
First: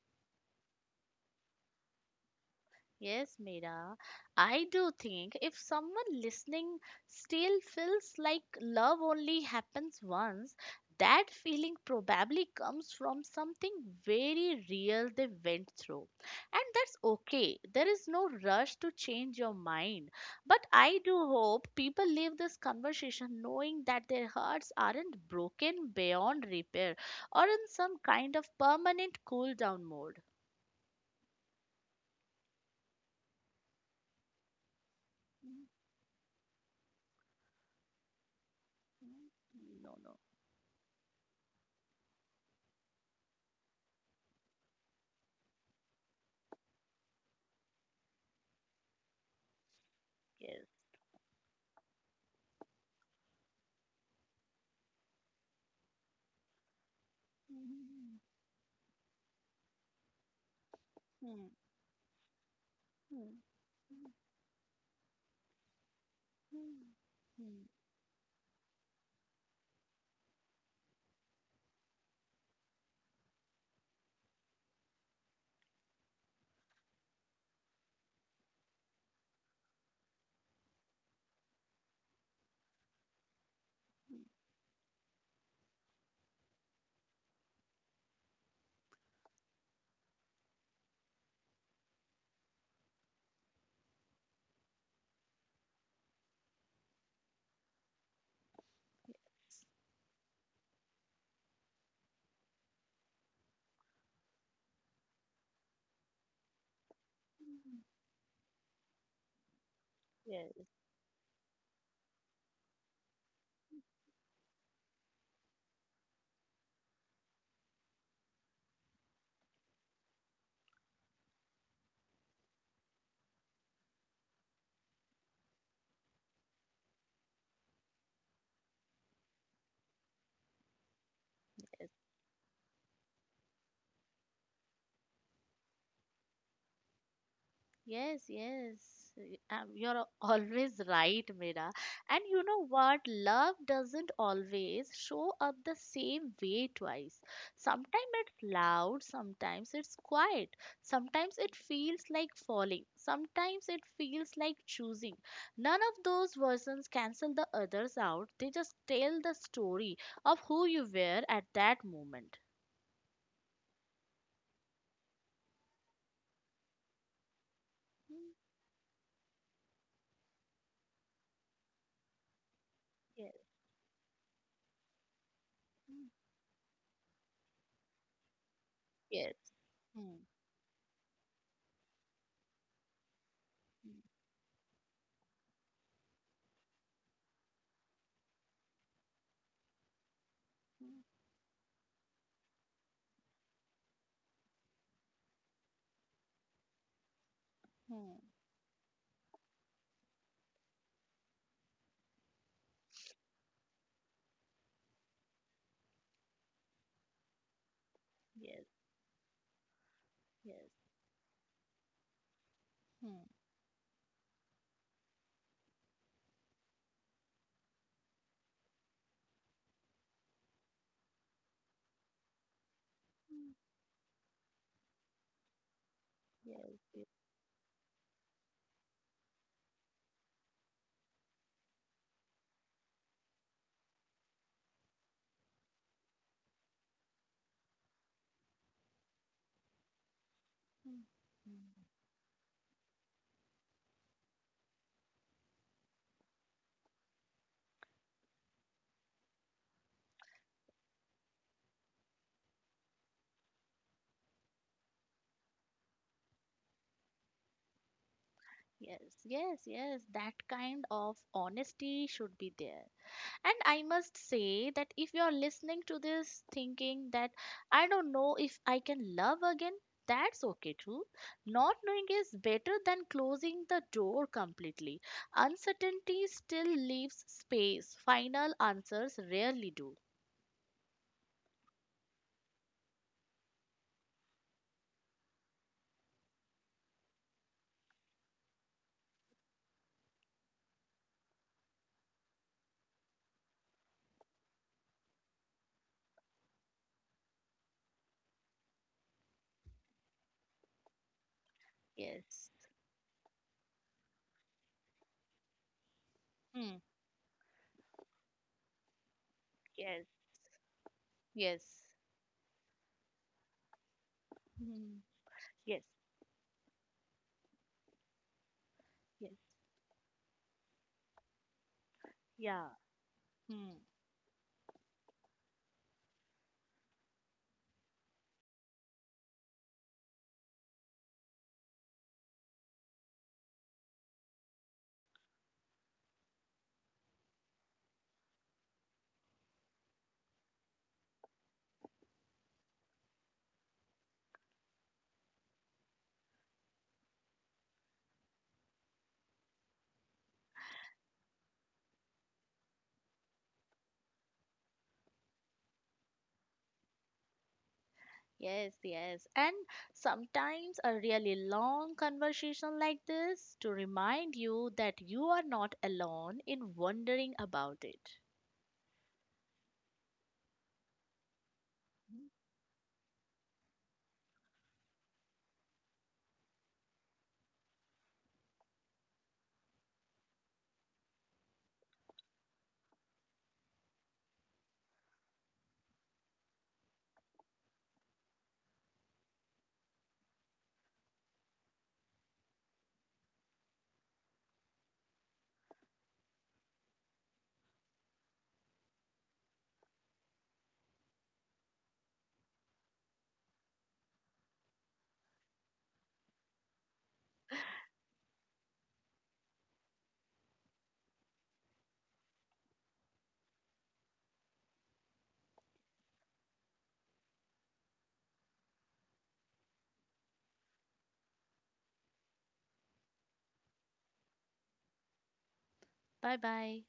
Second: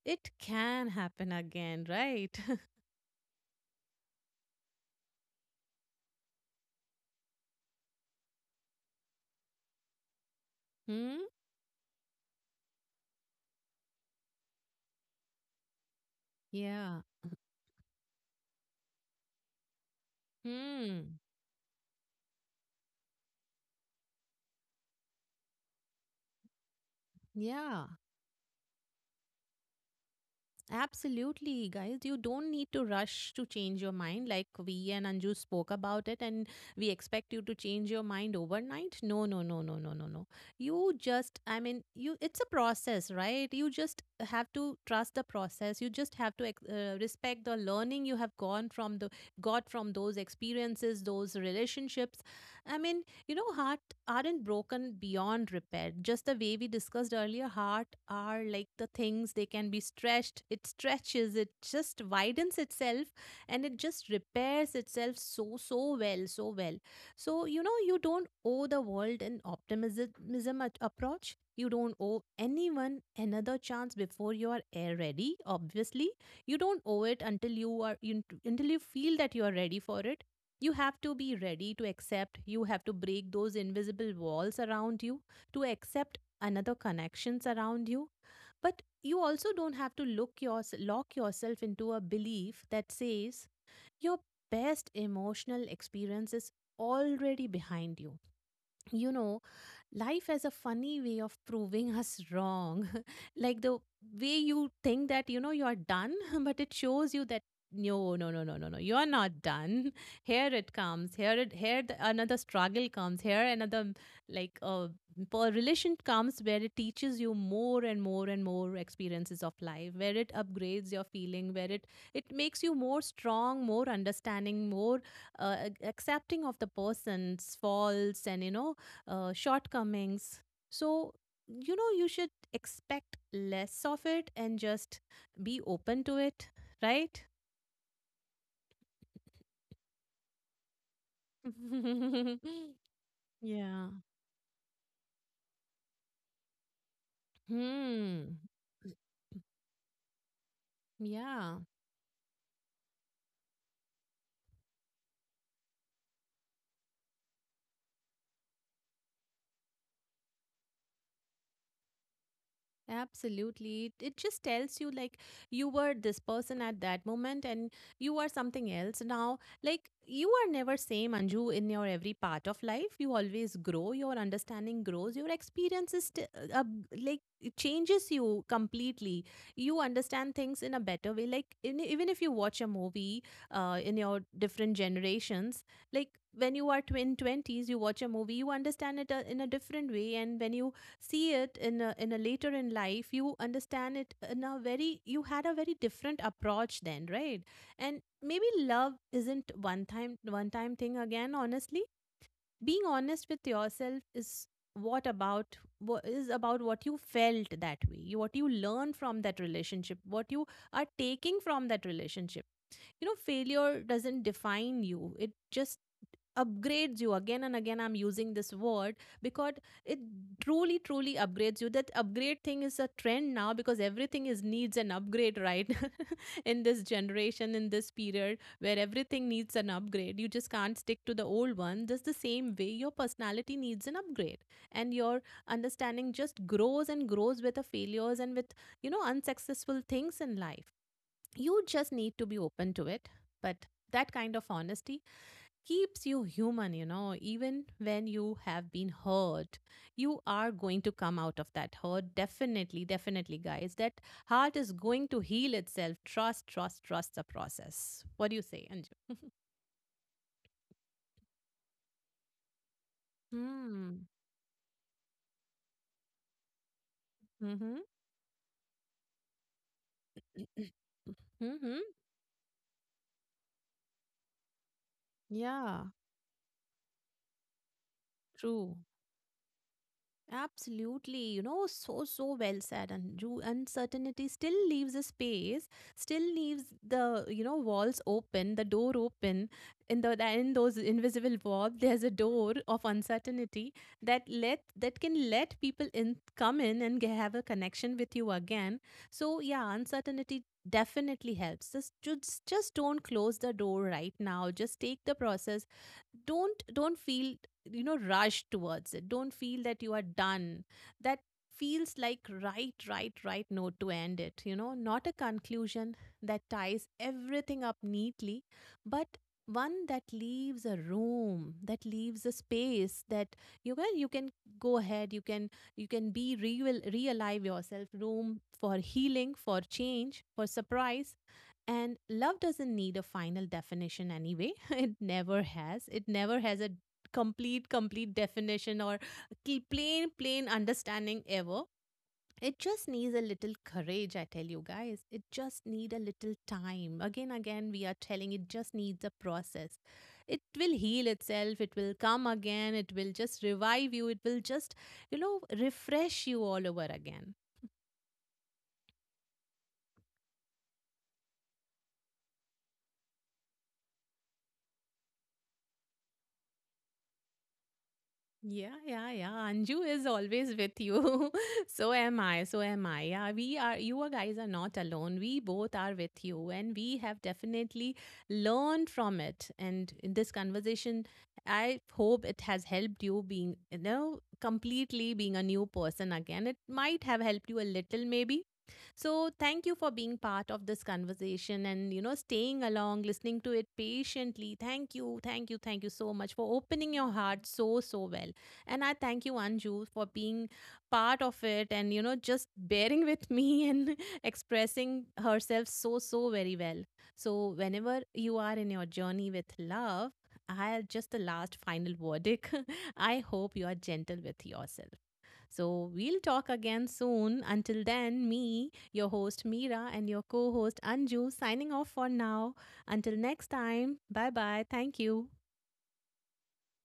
[SPEAKER 1] it can happen again, right? <laughs>
[SPEAKER 2] Yes, Mira, I do think if someone listening still feels like love only happens once,
[SPEAKER 1] Hmm?
[SPEAKER 2] that feeling probably comes from something very real they went through. And
[SPEAKER 1] Yeah.
[SPEAKER 2] that's okay. There is no rush to change your mind. But I
[SPEAKER 1] Hmm.
[SPEAKER 2] do hope people leave this conversation knowing that their hearts aren't broken beyond repair or in
[SPEAKER 1] Yeah.
[SPEAKER 2] some kind of permanent cool down mode.
[SPEAKER 1] Absolutely, guys. You don't need to rush to change your mind like we and Anju
[SPEAKER 2] Mm,
[SPEAKER 1] spoke about it, and we expect you to change your mind overnight. No, no, no, no,
[SPEAKER 2] mm.
[SPEAKER 1] no,
[SPEAKER 2] No,
[SPEAKER 1] no,
[SPEAKER 2] no.
[SPEAKER 1] no. You just, I mean, you, it's a process, right? You just have to trust the process. You just have to respect the learning you have gone got from those
[SPEAKER 2] Yes.
[SPEAKER 1] experiences, those relationships. I mean, Heart aren't broken beyond repair. Just the way we discussed earlier, heart
[SPEAKER 2] Hmm.
[SPEAKER 1] are like the things they can be stretched. It stretches, it just widens itself
[SPEAKER 2] Hmm.
[SPEAKER 1] and it just repairs itself so, so well, so well. So, you know, you don't owe the world an approach. You don't owe anyone another chance before you are air ready, obviously. You don't owe it until until you feel that you are ready for it. You have to be ready to accept, you have to break those invisible walls around you, to accept another connections around you. But you also don't have to lock yourself into a belief that says your best emotional experience is already behind you. You know, life has a funny way of proving us wrong. <laughs> Like the way you think that, you know, you're done, <laughs> but it shows you that
[SPEAKER 2] Hmm.
[SPEAKER 1] no, no, no, no, no, no, you're not done. <laughs> Here
[SPEAKER 2] Yes.
[SPEAKER 1] it comes. Here it, here the, Another struggle comes. Here another, like uh, per relation comes where it teaches you more and more and more experiences of life, where it upgrades your feeling, where it makes you more strong, more understanding, more accepting of the person's faults and you know shortcomings. So, you know, you should expect less of it and just be open to it, right?
[SPEAKER 2] Yes, yes. You're always right, Mira. And you know
[SPEAKER 1] <laughs>
[SPEAKER 2] what? Love
[SPEAKER 1] Yeah.
[SPEAKER 2] doesn't always show up the same way twice. Sometimes
[SPEAKER 1] Hmm.
[SPEAKER 2] it's loud, sometimes it's quiet, sometimes it
[SPEAKER 1] Yeah.
[SPEAKER 2] feels like falling, sometimes it feels like choosing. None of those versions cancel the others out, they just tell the story of who you were at that moment.
[SPEAKER 1] Absolutely. It just tells you like you were this person at that moment and you are
[SPEAKER 2] Mm,
[SPEAKER 1] something else now. Like you are never same Anju in your every part of life. You
[SPEAKER 2] yes,
[SPEAKER 1] always grow, your understanding grows, your experience
[SPEAKER 2] mm,
[SPEAKER 1] is like it changes you completely.
[SPEAKER 2] yes.
[SPEAKER 1] You
[SPEAKER 2] Mm,
[SPEAKER 1] understand things in a better way. Even if you watch a movie
[SPEAKER 2] mm,
[SPEAKER 1] in your different generations, like when you are twin 20s, you watch a movie, you understand it in a different way. And when you
[SPEAKER 2] mm,
[SPEAKER 1] see it in in a later in life, you understand it in a very, you had a very different approach then, right? And
[SPEAKER 2] mm.
[SPEAKER 1] maybe love isn't one time thing again, honestly. Being honest with yourself is what about what is about what you felt, that way you, what you
[SPEAKER 2] Yes,
[SPEAKER 1] learned from that relationship, what you
[SPEAKER 2] yes.
[SPEAKER 1] are taking from that relationship. You know,
[SPEAKER 2] Hmm.
[SPEAKER 1] failure doesn't define you, it just upgrades you again and again. I'm using this word because it truly upgrades you. That upgrade thing is a trend now because everything is needs an upgrade, right? <laughs> In
[SPEAKER 2] Yes,
[SPEAKER 1] this
[SPEAKER 2] yes.
[SPEAKER 1] generation, in this period where everything needs an upgrade, you just can't stick to the old one. Just the same way your personality needs an upgrade and your understanding just grows and grows with the failures and with, you know, unsuccessful things in life.
[SPEAKER 2] Hmm.
[SPEAKER 1] You
[SPEAKER 2] Mm.
[SPEAKER 1] just need to be open to it. But that kind of honesty keeps you human, you know, even when you have been hurt, you are going to come out of that hurt. Definitely, definitely, guys. That heart is going to heal itself. Trust, trust, trust the process. What do you say,
[SPEAKER 2] Yes,
[SPEAKER 1] Anju? <laughs>
[SPEAKER 2] yes, yes. That kind of honesty should be there. And I
[SPEAKER 1] Hmm.
[SPEAKER 2] must say that if you're listening to this thinking that
[SPEAKER 1] Mm-hmm.
[SPEAKER 2] I don't know if I can love again, that's okay
[SPEAKER 1] <clears throat>
[SPEAKER 2] too. Not
[SPEAKER 1] Mm-hmm.
[SPEAKER 2] knowing is better than closing the door completely.
[SPEAKER 1] Yeah,
[SPEAKER 2] Uncertainty still leaves space. Final
[SPEAKER 1] true.
[SPEAKER 2] answers rarely do.
[SPEAKER 1] Absolutely, you know, so so well said. And you, uncertainty still leaves a space, still leaves the, you know, walls open, the door open. In those invisible walls, there's a door of uncertainty that let that can let people in, come in and have a connection with you again. So yeah, uncertainty definitely helps.
[SPEAKER 2] Yes.
[SPEAKER 1] Just don't close the door right now. Just take the process,
[SPEAKER 2] Hmm.
[SPEAKER 1] don't feel, you know, rush towards it. Don't feel that you are
[SPEAKER 2] Yes.
[SPEAKER 1] done, that
[SPEAKER 2] Yes.
[SPEAKER 1] feels like right note to end it, you know,
[SPEAKER 2] Hmm.
[SPEAKER 1] not a
[SPEAKER 2] Yes.
[SPEAKER 1] conclusion that ties everything up neatly, but
[SPEAKER 2] Yes.
[SPEAKER 1] one that leaves a room, that leaves a
[SPEAKER 2] Yeah.
[SPEAKER 1] space that
[SPEAKER 2] Hmm.
[SPEAKER 1] you can go ahead, you can be realive yourself room for healing, for change, for surprise. And love doesn't need a final definition anyway. <laughs> It never has a complete definition or plain understanding ever. It just needs a little courage, I tell you guys, it just need a little time. Again, we are telling, it just needs a process. It will heal itself, it will come again, it will just revive you, it will just, you know, refresh you all over again.
[SPEAKER 2] Yes, yes. And sometimes a really long conversation like this to remind you that you are not alone in wondering about it.
[SPEAKER 1] Yeah, yeah, yeah. Anju is always with you. <laughs> So am I. So am I. Yeah, we are, you are guys are not alone. We both are with you, and we have definitely learned from it. And in this conversation, I hope it has helped you being, you know, completely being a new person again. It might have helped you a little, maybe. So thank you for being part of this conversation and, you know, staying along, listening to it patiently. Thank you, thank you, thank you so much for opening your heart so so well. And I thank you, Anju, for being part of it and, you know, just bearing <laughs> with me and <laughs> expressing herself so, so very well. So, whenever you are in your journey with love, I just the last final verdict. <laughs> I hope you are gentle with yourself. So, we'll talk again soon. Until then, me, your host Meera, and your co host Anju signing off for now. Until next time, bye bye. Thank you.
[SPEAKER 2] Bye bye.